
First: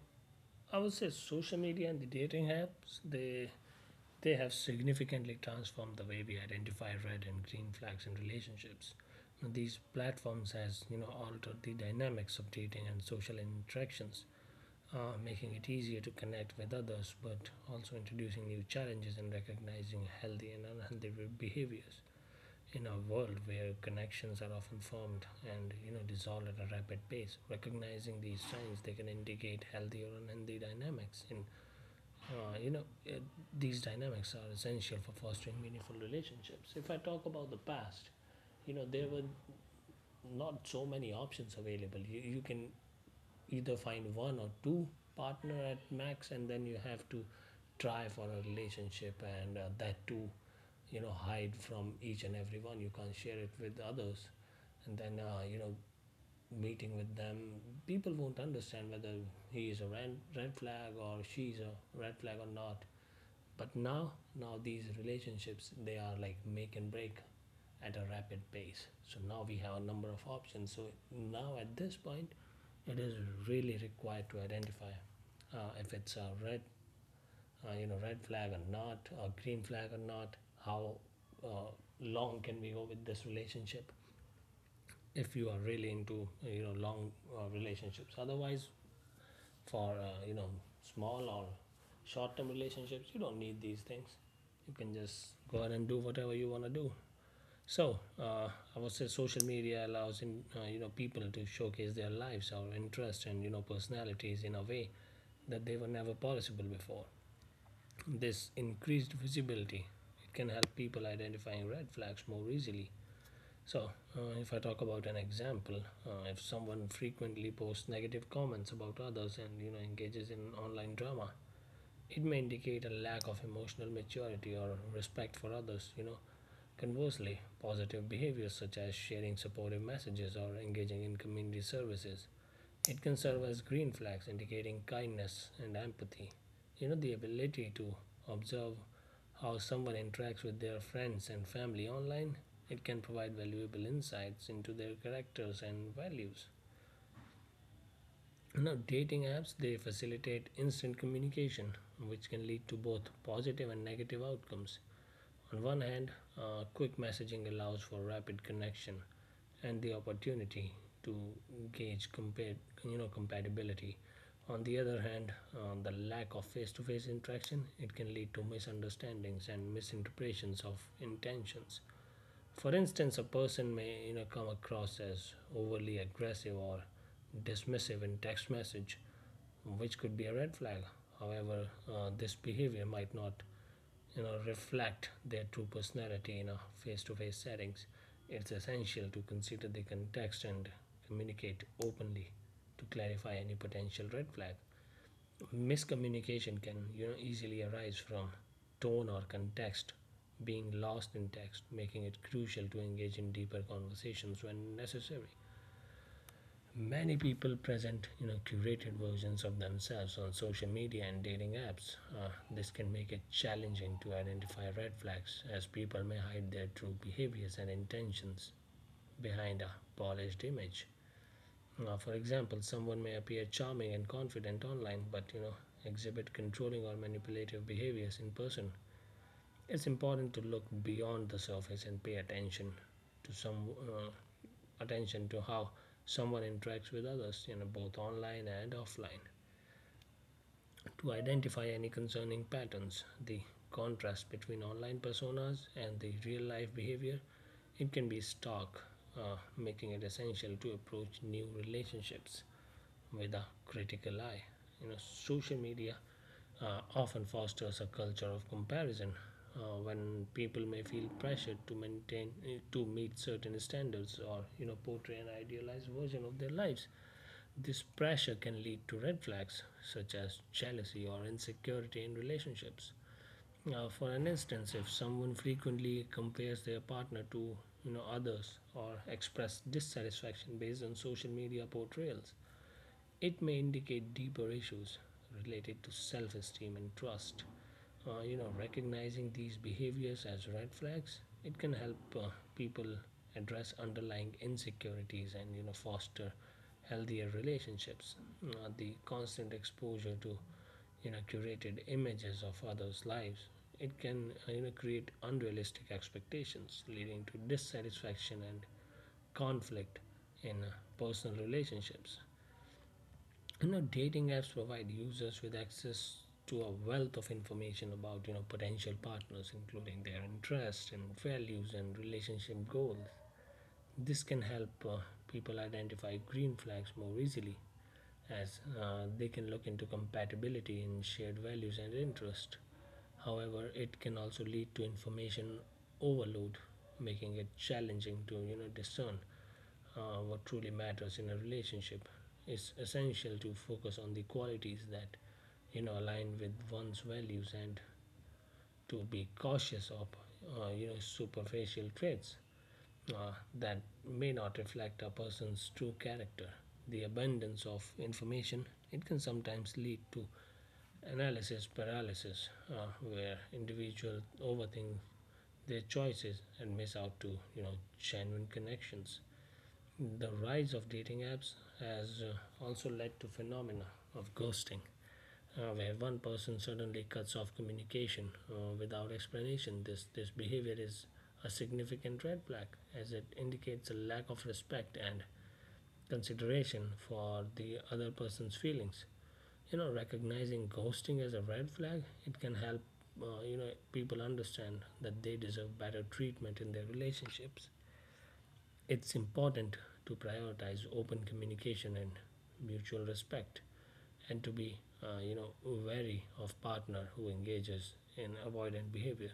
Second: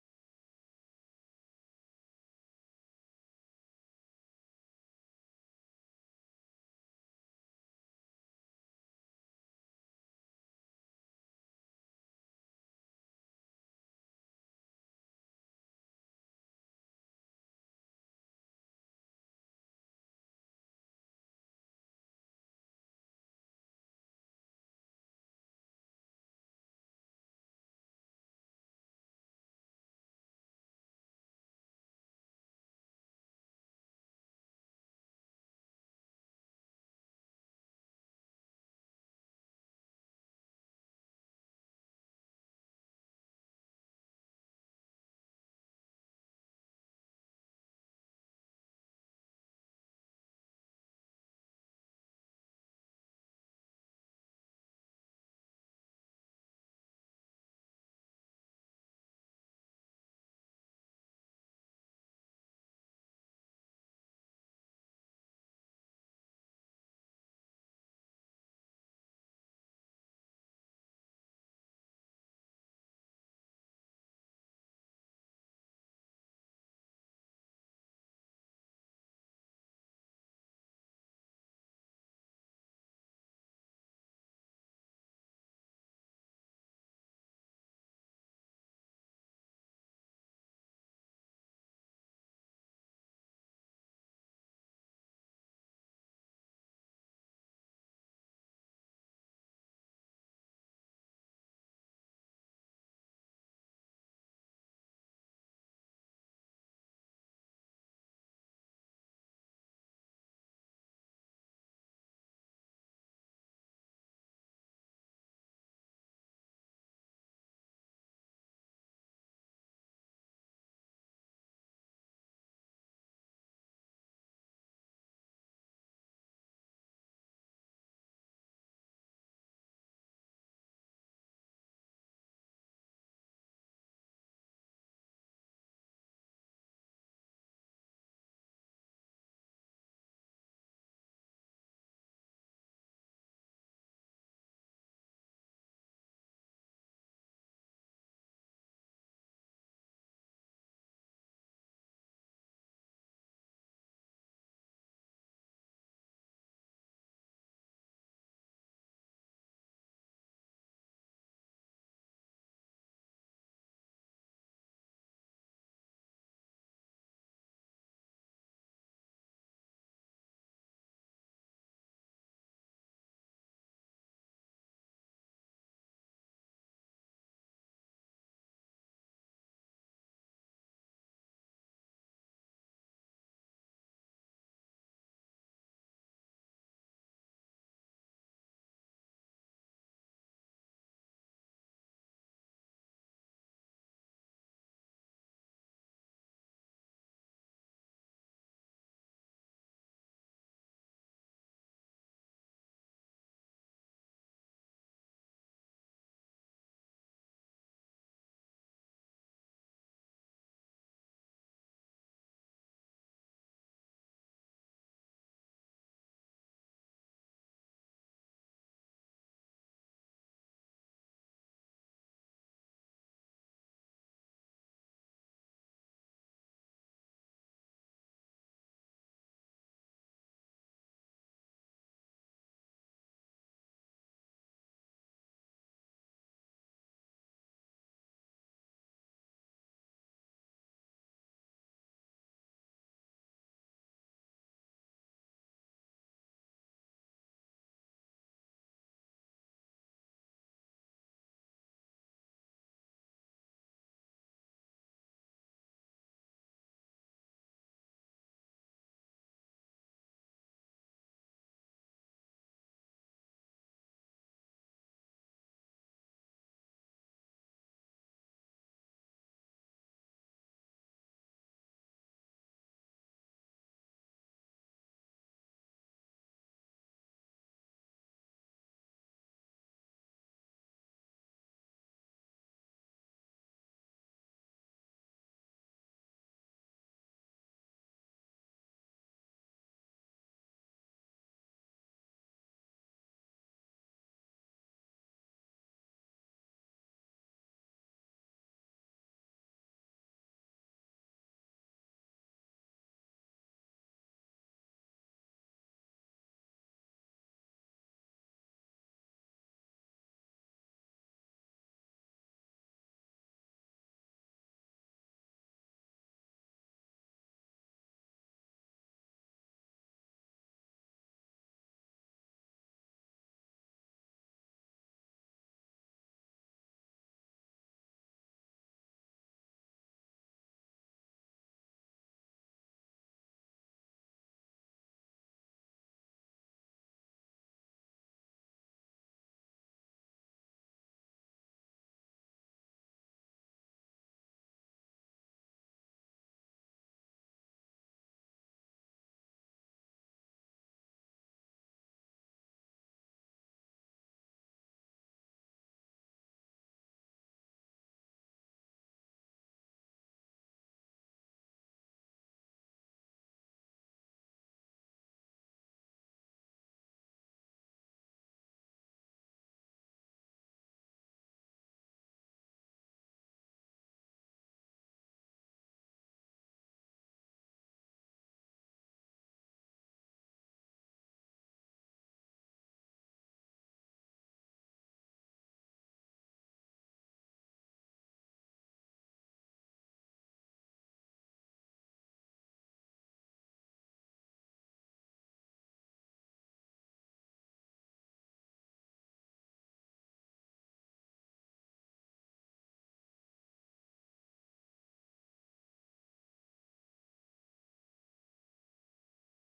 Speaker 2: I would say social media and the dating apps they have significantly transformed the way we identify red and green flags in relationships. These platforms has altered the dynamics of dating and social interactions, making it easier to connect with others, but also introducing new challenges and recognizing healthy and unhealthy behaviors in a world where connections are often formed and dissolved at a rapid pace. Recognizing these signs, they can indicate healthy or unhealthy dynamics. In you know, it, These dynamics are essential for fostering meaningful relationships. If I talk about the past, there were not so many options available. You can either find one or two partner at max, and then you have to try for a relationship, and that too, hide from each and every one. You can't share it with others, and then meeting with them, people won't understand whether he is a red flag or she's a red flag or not. But now, Now these relationships they are like make and break at a rapid pace. So now we have a number of options. So now at this point, it is really required to identify if it's a red flag or not, a green flag or not. How uh, long can we go with this relationship? If you are really into long relationships, otherwise for small or short term relationships you don't need these things. You can just go ahead and do whatever you want to do. so uh, I would say social media allows in, you know people to showcase their lives or interests and personalities in a way that they were never possible before. This increased visibility it can help people identifying red flags more easily. So, if I talk about an example, if someone frequently posts negative comments about others and engages in online drama, it may indicate a lack of emotional maturity or respect for others. Conversely, positive behaviors such as sharing supportive messages or engaging in community services it can serve as green flags indicating kindness and empathy. The ability to observe how someone interacts with their friends and family online. It can provide valuable insights into their characters and values. Now, dating apps they facilitate instant communication, which can lead to both positive and negative outcomes. On one hand, quick messaging allows for rapid connection and the opportunity to gauge compa- compatibility. On the other hand, the lack of face-to-face interaction it can lead to misunderstandings and misinterpretations of intentions. For instance, a person may come across as overly aggressive or dismissive in text message, which could be a red flag. However, this behavior might not reflect their true personality in a face-to-face settings. It's essential to consider the context and communicate openly to clarify any potential red flag. Miscommunication can, easily arise from tone or context being lost in text, making it crucial to engage in deeper conversations when necessary. Many people present curated versions of themselves on social media and dating apps. This can make it challenging to identify red flags as people may hide their true behaviors and intentions behind a polished image. Now, for example, someone may appear charming and confident online, but, exhibit controlling or manipulative behaviors in person. It's important to look beyond the surface and pay attention to some attention to how someone interacts with others, both online and offline to identify any concerning patterns. The contrast between online personas and the real life behavior. It can be stark, making it essential to approach new relationships with a critical eye. Social media often fosters a culture of comparison when people may feel pressured to maintain to meet certain standards or portray an idealized version of their lives. This pressure can lead to red flags such as jealousy or insecurity in relationships. Now, for an instance, if someone frequently compares their partner to others or express dissatisfaction based on social media portrayals, it may indicate deeper issues related to self esteem and trust. Recognizing these behaviors as red flags, it can help people address underlying insecurities and, foster healthier relationships. The constant exposure to, curated images of others' lives, it can, create unrealistic expectations, leading to dissatisfaction and conflict in personal relationships. Dating apps provide users with access to a wealth of information about potential partners including their interests and values and relationship goals. This can help people identify green flags more easily as they can look into compatibility in shared values and interest. However, it can also lead to information overload, making it challenging to discern what truly matters in a relationship. It's essential to focus on the qualities that align with one's values and to be cautious of superficial traits that may not reflect a person's true character. The abundance of information it can sometimes lead to analysis paralysis, where individuals overthink their choices and miss out to you know genuine connections. The rise of dating apps has also led to phenomena of ghosting, where one person suddenly cuts off communication without explanation. This behavior is a significant red flag as it indicates a lack of respect and consideration for the other person's feelings. Recognizing ghosting as a red flag, it can help people understand that they deserve better treatment in their relationships. It's important to prioritize open communication and mutual respect and to be wary of partner who engages in avoidant behavior.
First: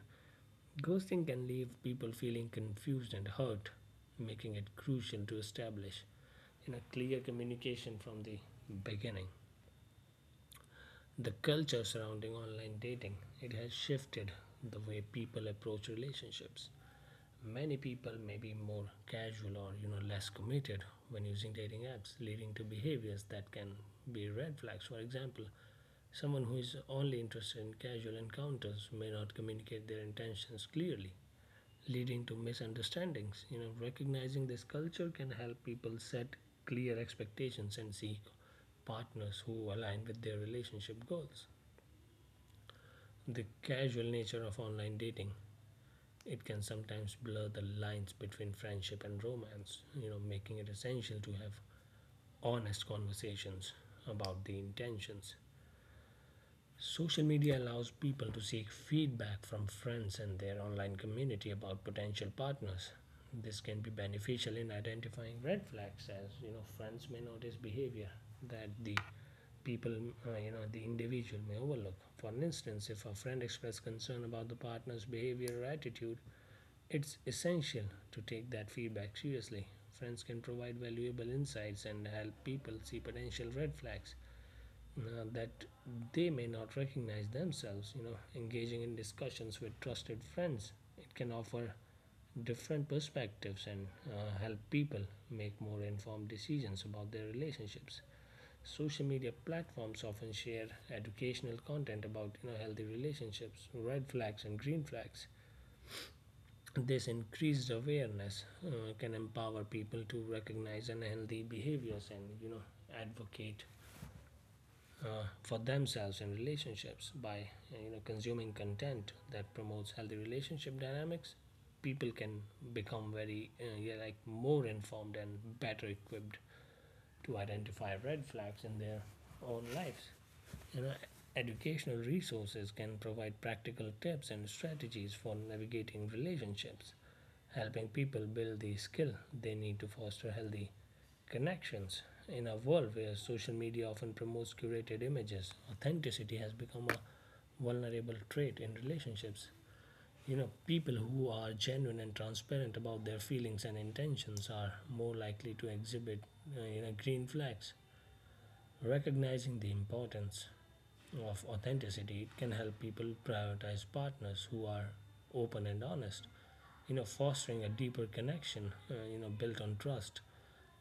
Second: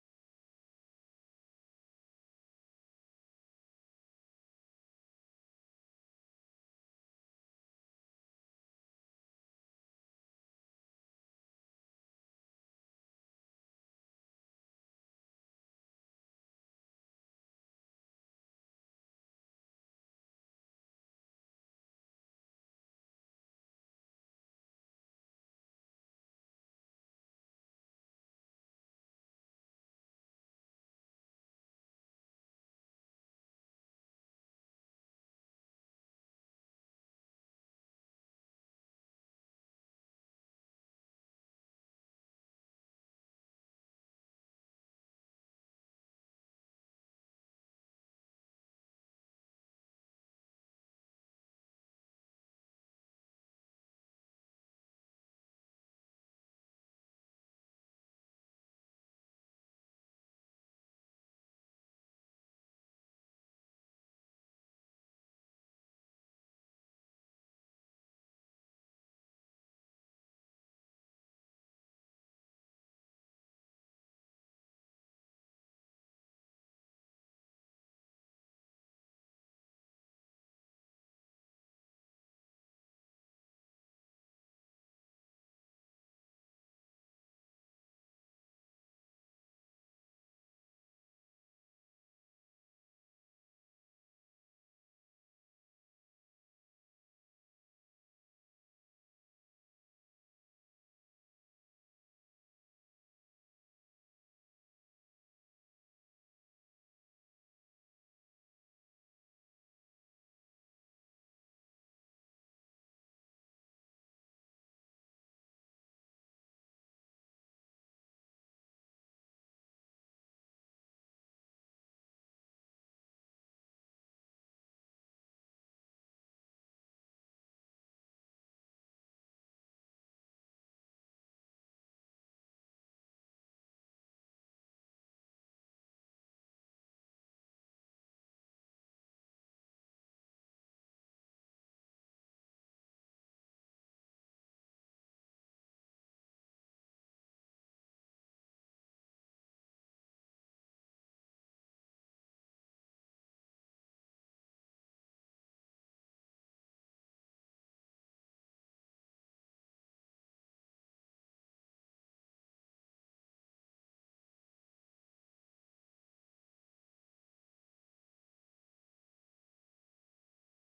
Speaker 2: Ghosting can leave people feeling confused and hurt, making it crucial to establish in a clear communication from the beginning. The culture surrounding online dating, it has shifted the way people approach relationships. Many people may be more casual or less committed when using dating apps, leading to behaviors that can be red flags. For example, someone who is only interested in casual encounters may not communicate their intentions clearly, leading to misunderstandings. Recognizing this culture can help people set clear expectations and seek partners who align with their relationship goals. The casual nature of online dating it can sometimes blur the lines between friendship and romance, making it essential to have honest conversations about the intentions. Social media allows people to seek feedback from friends and their online community about potential partners. This can be beneficial in identifying red flags, as, friends may notice behavior that the people, you know, the individual may overlook. For instance, if a friend expresses concern about the partner's behavior or attitude, it's essential to take that feedback seriously. Friends can provide valuable insights and help people see potential red flags that they may not recognize themselves. Engaging in discussions with trusted friends it can offer different perspectives and help people make more informed decisions about their relationships. Social media platforms often share educational content about healthy relationships, red flags and green flags. This increased awareness can empower people to recognize unhealthy behaviors and advocate for themselves in relationships by consuming content that promotes healthy relationship dynamics. People can become very yeah, like more informed and better equipped to identify red flags in their own lives. You know, Educational resources can provide practical tips and strategies for navigating relationships, helping people build the skill they need to foster healthy connections. In a world where social media often promotes curated images, authenticity has become a vulnerable trait in relationships. People who are genuine and transparent about their feelings and intentions are more likely to exhibit green flags. Recognizing the importance of authenticity it can help people prioritize partners who are open and honest, fostering a deeper connection built on trust.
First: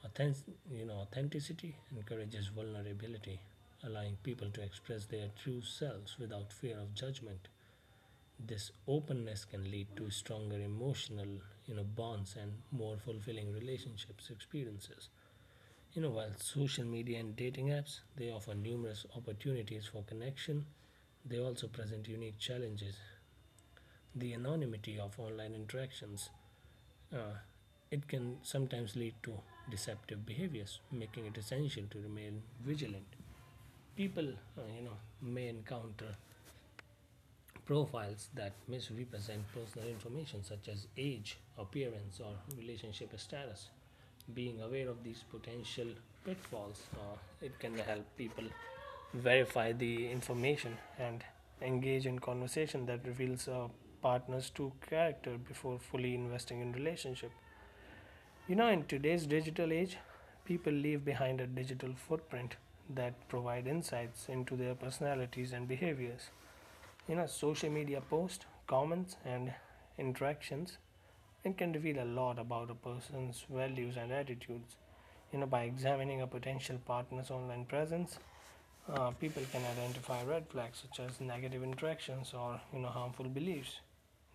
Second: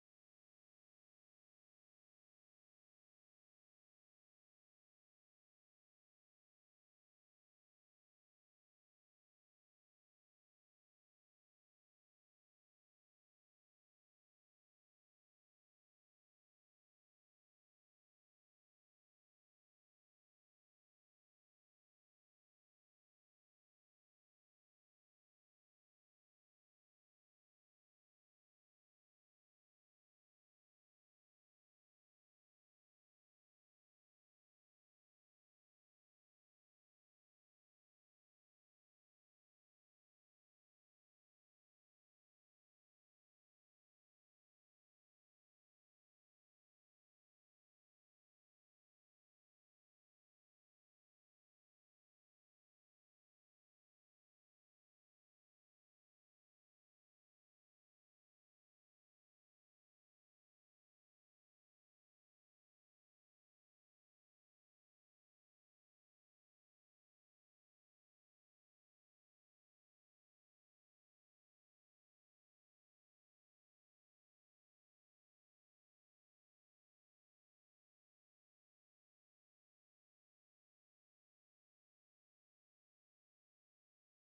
Speaker 2: Authentic, Authenticity encourages vulnerability, allowing people to express their true selves without fear of judgment. This openness can lead to stronger emotional, bonds and more fulfilling relationships experiences. While social media and dating apps they offer numerous opportunities for connection, they also present unique challenges. The anonymity of online interactions uh, it can sometimes lead to deceptive behaviors, making it essential to remain vigilant. People may encounter profiles that misrepresent personal information such as age, appearance, or relationship status. Being aware of these potential pitfalls, it can help people verify the information and engage in conversation that reveals a partner's true character before fully investing in relationship. In today's digital age, people leave behind a digital footprint that provide insights into their personalities and behaviors. Social media posts, comments, and interactions, it can reveal a lot about a person's values and attitudes. By examining a potential partner's online presence, people can identify red flags such as negative interactions or harmful beliefs.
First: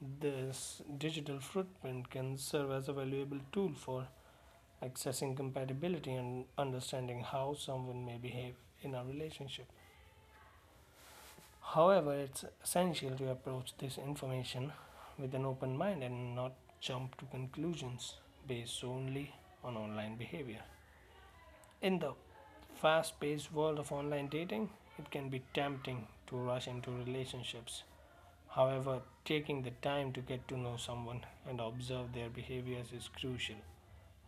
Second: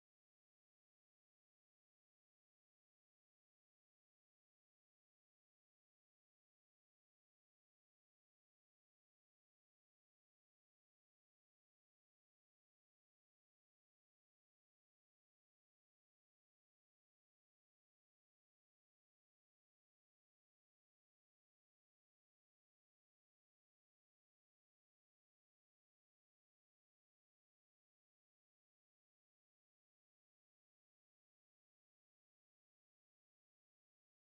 Speaker 2: This digital footprint can serve as a valuable tool for accessing compatibility and understanding how someone may behave in a relationship. However, it's essential to approach this information with an open mind and not jump to conclusions based only on online behavior. In the fast paced world of online dating, it can be tempting to rush into relationships. However, taking the time to get to know someone and observe their behaviors is crucial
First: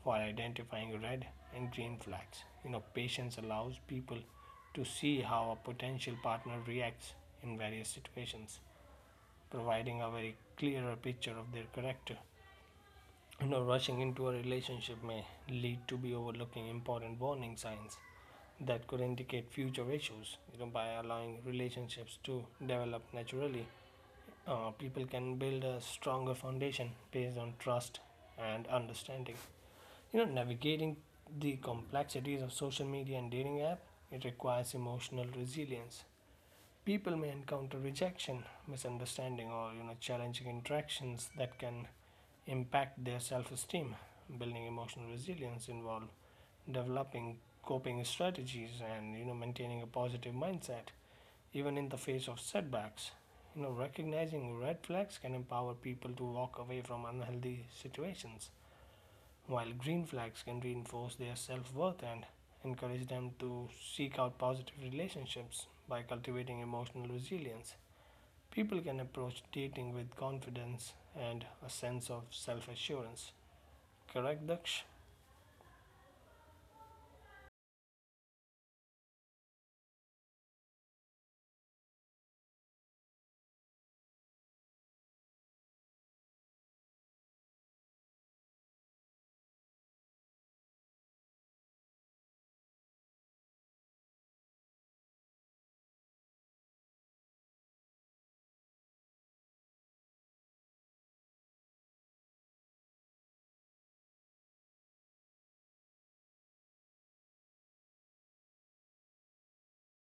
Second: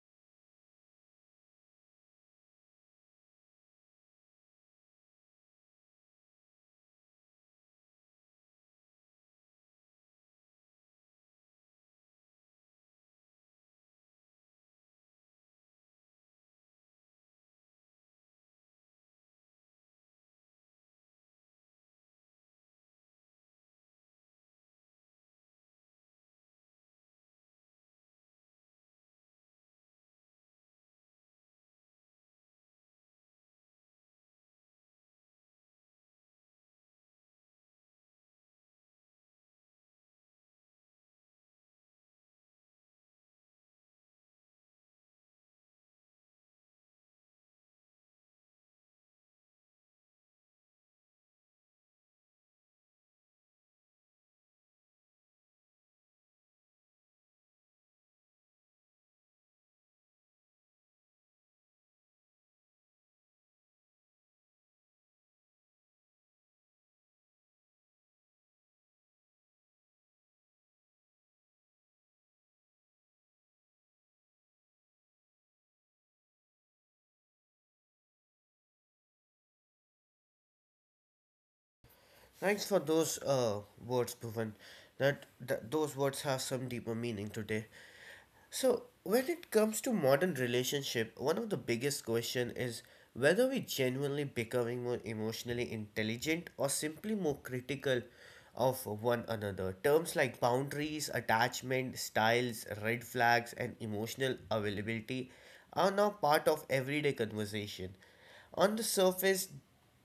Speaker 2: for identifying red and green flags. Patience allows people to see how a potential partner reacts in various situations, providing a very clearer picture of their character. Rushing into a relationship may lead to be overlooking important warning signs that could indicate future issues. By allowing relationships to develop naturally, people can build a stronger foundation based on trust and understanding. Navigating the complexities of social media and dating app it requires emotional resilience. People may encounter rejection, misunderstanding or challenging interactions that can impact their self esteem. Building emotional resilience involves developing coping strategies and maintaining a positive mindset even in the face of setbacks. Recognizing red flags can empower people to walk away from unhealthy situations, while green flags can reinforce their self worth and encourage them to seek out positive relationships by cultivating emotional resilience. People can approach dating with confidence and a sense of self assurance. Correct, Daksh?
Speaker 1: Thanks for those words, Bhuvan. That those words have some deeper meaning today. So, when it comes to modern relationship, one of the biggest question is whether we genuinely becoming more emotionally intelligent or simply more critical of one another. Terms like boundaries, attachment styles, red flags, and emotional availability are now part of everyday conversation. On the surface,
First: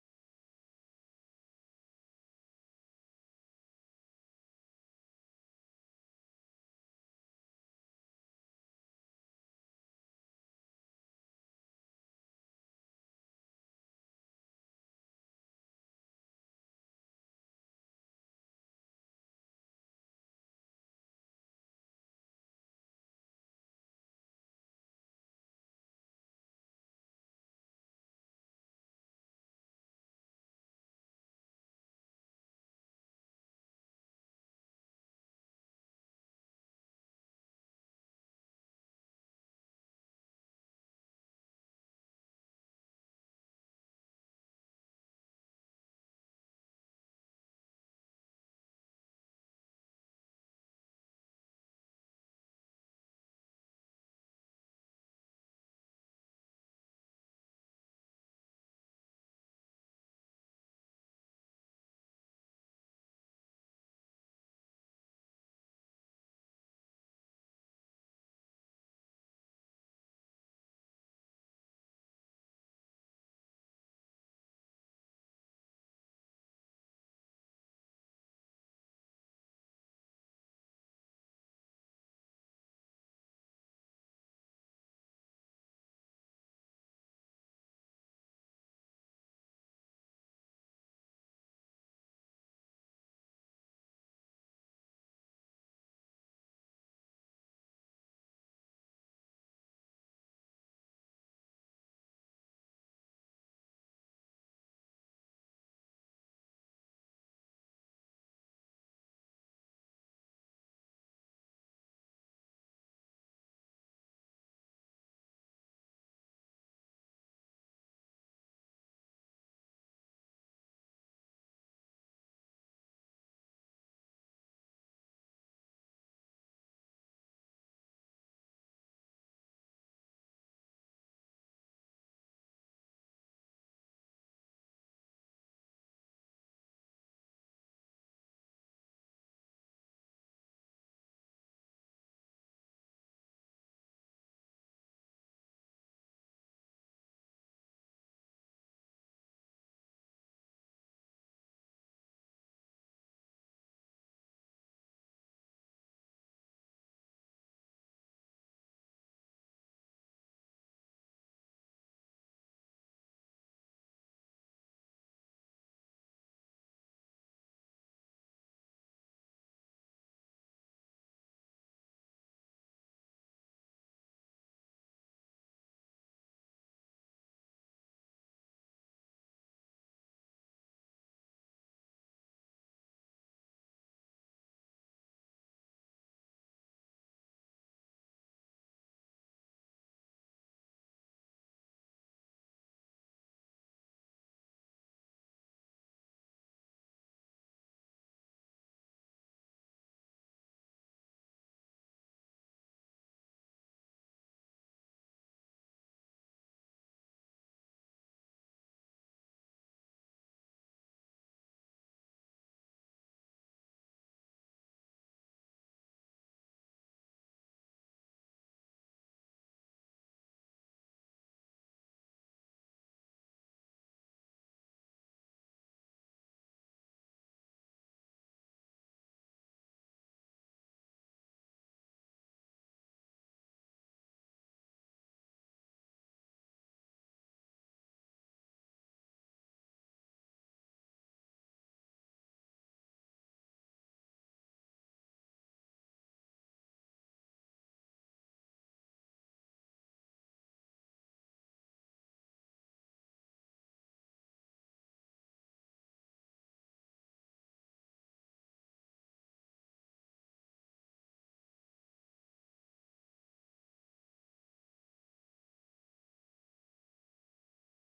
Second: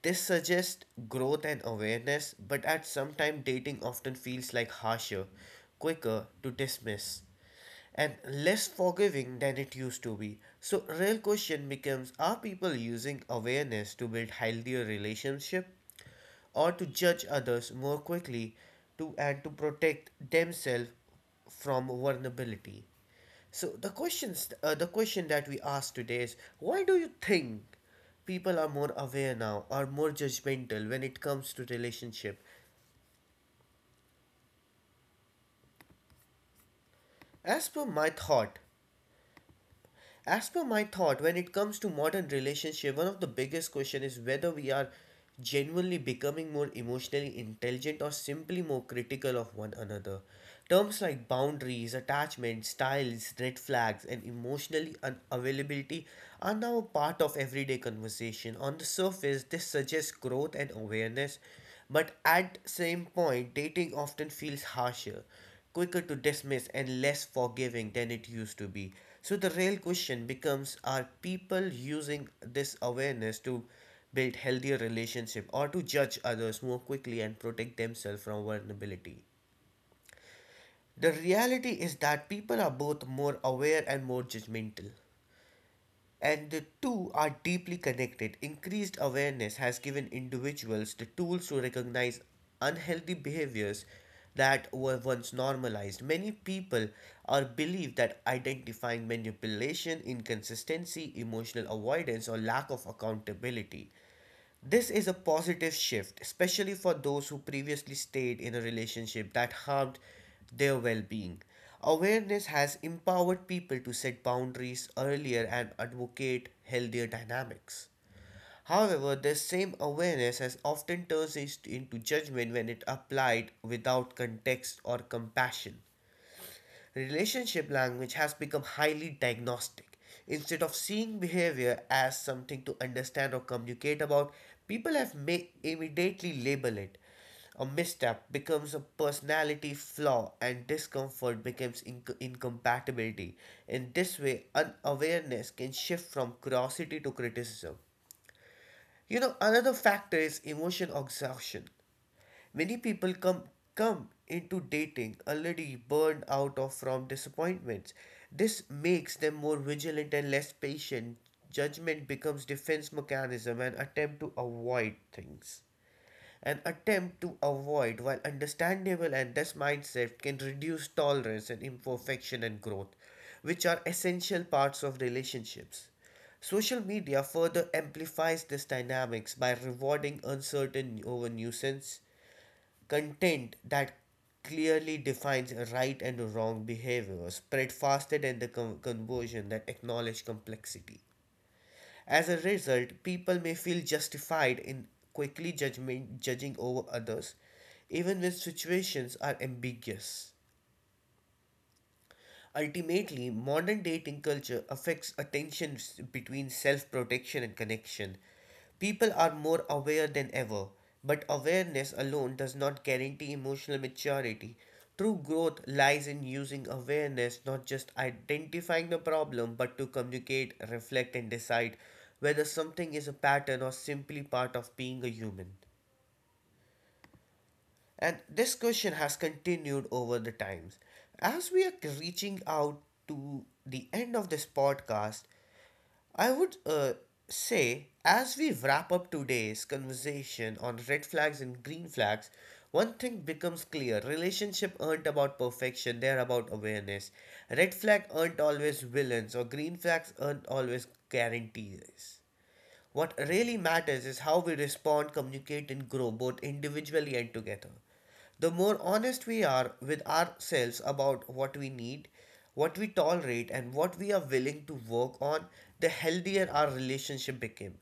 Speaker 1: this suggests growth and awareness, but at some time dating often feels like harsher, quicker to dismiss and less forgiving than it used to be. So real question becomes are people using awareness to build healthier relationship or to judge others more quickly to protect themselves from vulnerability? The question that we ask today is why do you think people are more aware now or more judgmental when it comes to relationship? As per my thought, As per my thought, when it comes to modern relationship, one of the biggest question is whether we are genuinely becoming more emotionally intelligent or simply more critical of one another. Terms like boundaries, attachment styles, red flags, and emotionally unavailability are now a part of everyday conversation. On the surface, this suggests growth and awareness, but at same point, dating often feels harsher, quicker to dismiss and less forgiving than it used to be. So the real question becomes are people using this awareness to build healthier relationship or to judge others more quickly and protect themselves from vulnerability? The reality is that people are both more aware and more judgmental and the two are deeply connected. Increased awareness has given individuals the tools to recognize unhealthy behaviors that were once normalized. Many people are believed that identifying manipulation, inconsistency, emotional avoidance, or lack of accountability this is a positive shift, especially for those who previously stayed in a relationship that harmed their well being. Awareness has empowered people to set boundaries earlier and advocate healthier dynamics. However, this same awareness has often turns into judgment when it applied without context or compassion. Relationship language has become highly diagnostic. Instead of seeing behavior as something to understand or communicate about, people have may immediately label it. A misstep becomes a personality flaw, and discomfort becomes incompatibility. In this way, unawareness can shift from curiosity to criticism. You know, another factor is emotion exhaustion. Many people come into dating already burned out of from disappointments. This makes them more vigilant and less patient. Judgment becomes defense mechanism and attempt to avoid things. An attempt to avoid while understandable and this mindset can reduce tolerance and imperfection and growth, which are essential parts of relationships. Social media further amplifies this dynamics by rewarding uncertain over nuisance content that clearly defines right and wrong behavior, spread faster than the conversion that acknowledge complexity. As a result, people may feel justified in quickly judging over others, even when situations are ambiguous. Ultimately, modern dating culture affects attentions between self protection and connection. People are more aware than ever, but awareness alone does not guarantee emotional maturity. True growth lies in using awareness not just identifying the problem but to communicate, reflect, and decide whether something is a pattern or simply part of being a human. And this question has continued over the times. As we are reaching out to the end of this podcast, I would say, as we wrap up today's conversation on red flags and green flags, one thing becomes clear relationship aren't about perfection, they're about awareness. Red flag aren't always villains, or green flags aren't always guarantees. What really matters is how we respond, communicate, and grow both individually and together. The more honest we are with ourselves about what we need, what we tolerate, and what we are willing to work on, the healthier our relationship became.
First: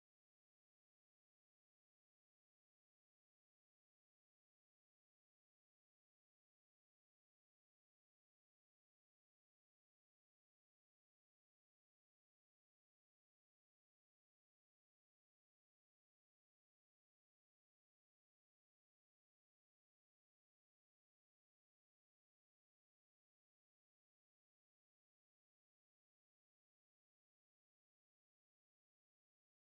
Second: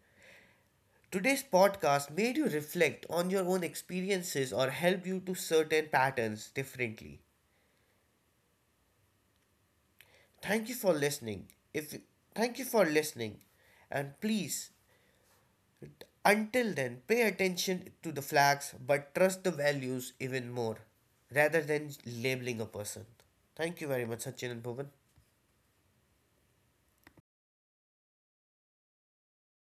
Speaker 1: Today's podcast made you reflect on your own experiences or help you to certain patterns differently. Thank you for listening. If thank you for listening and please Until then, pay attention to the flags but trust the values even more rather than labeling a person. Thank you very much, Sachin and Bhuvan.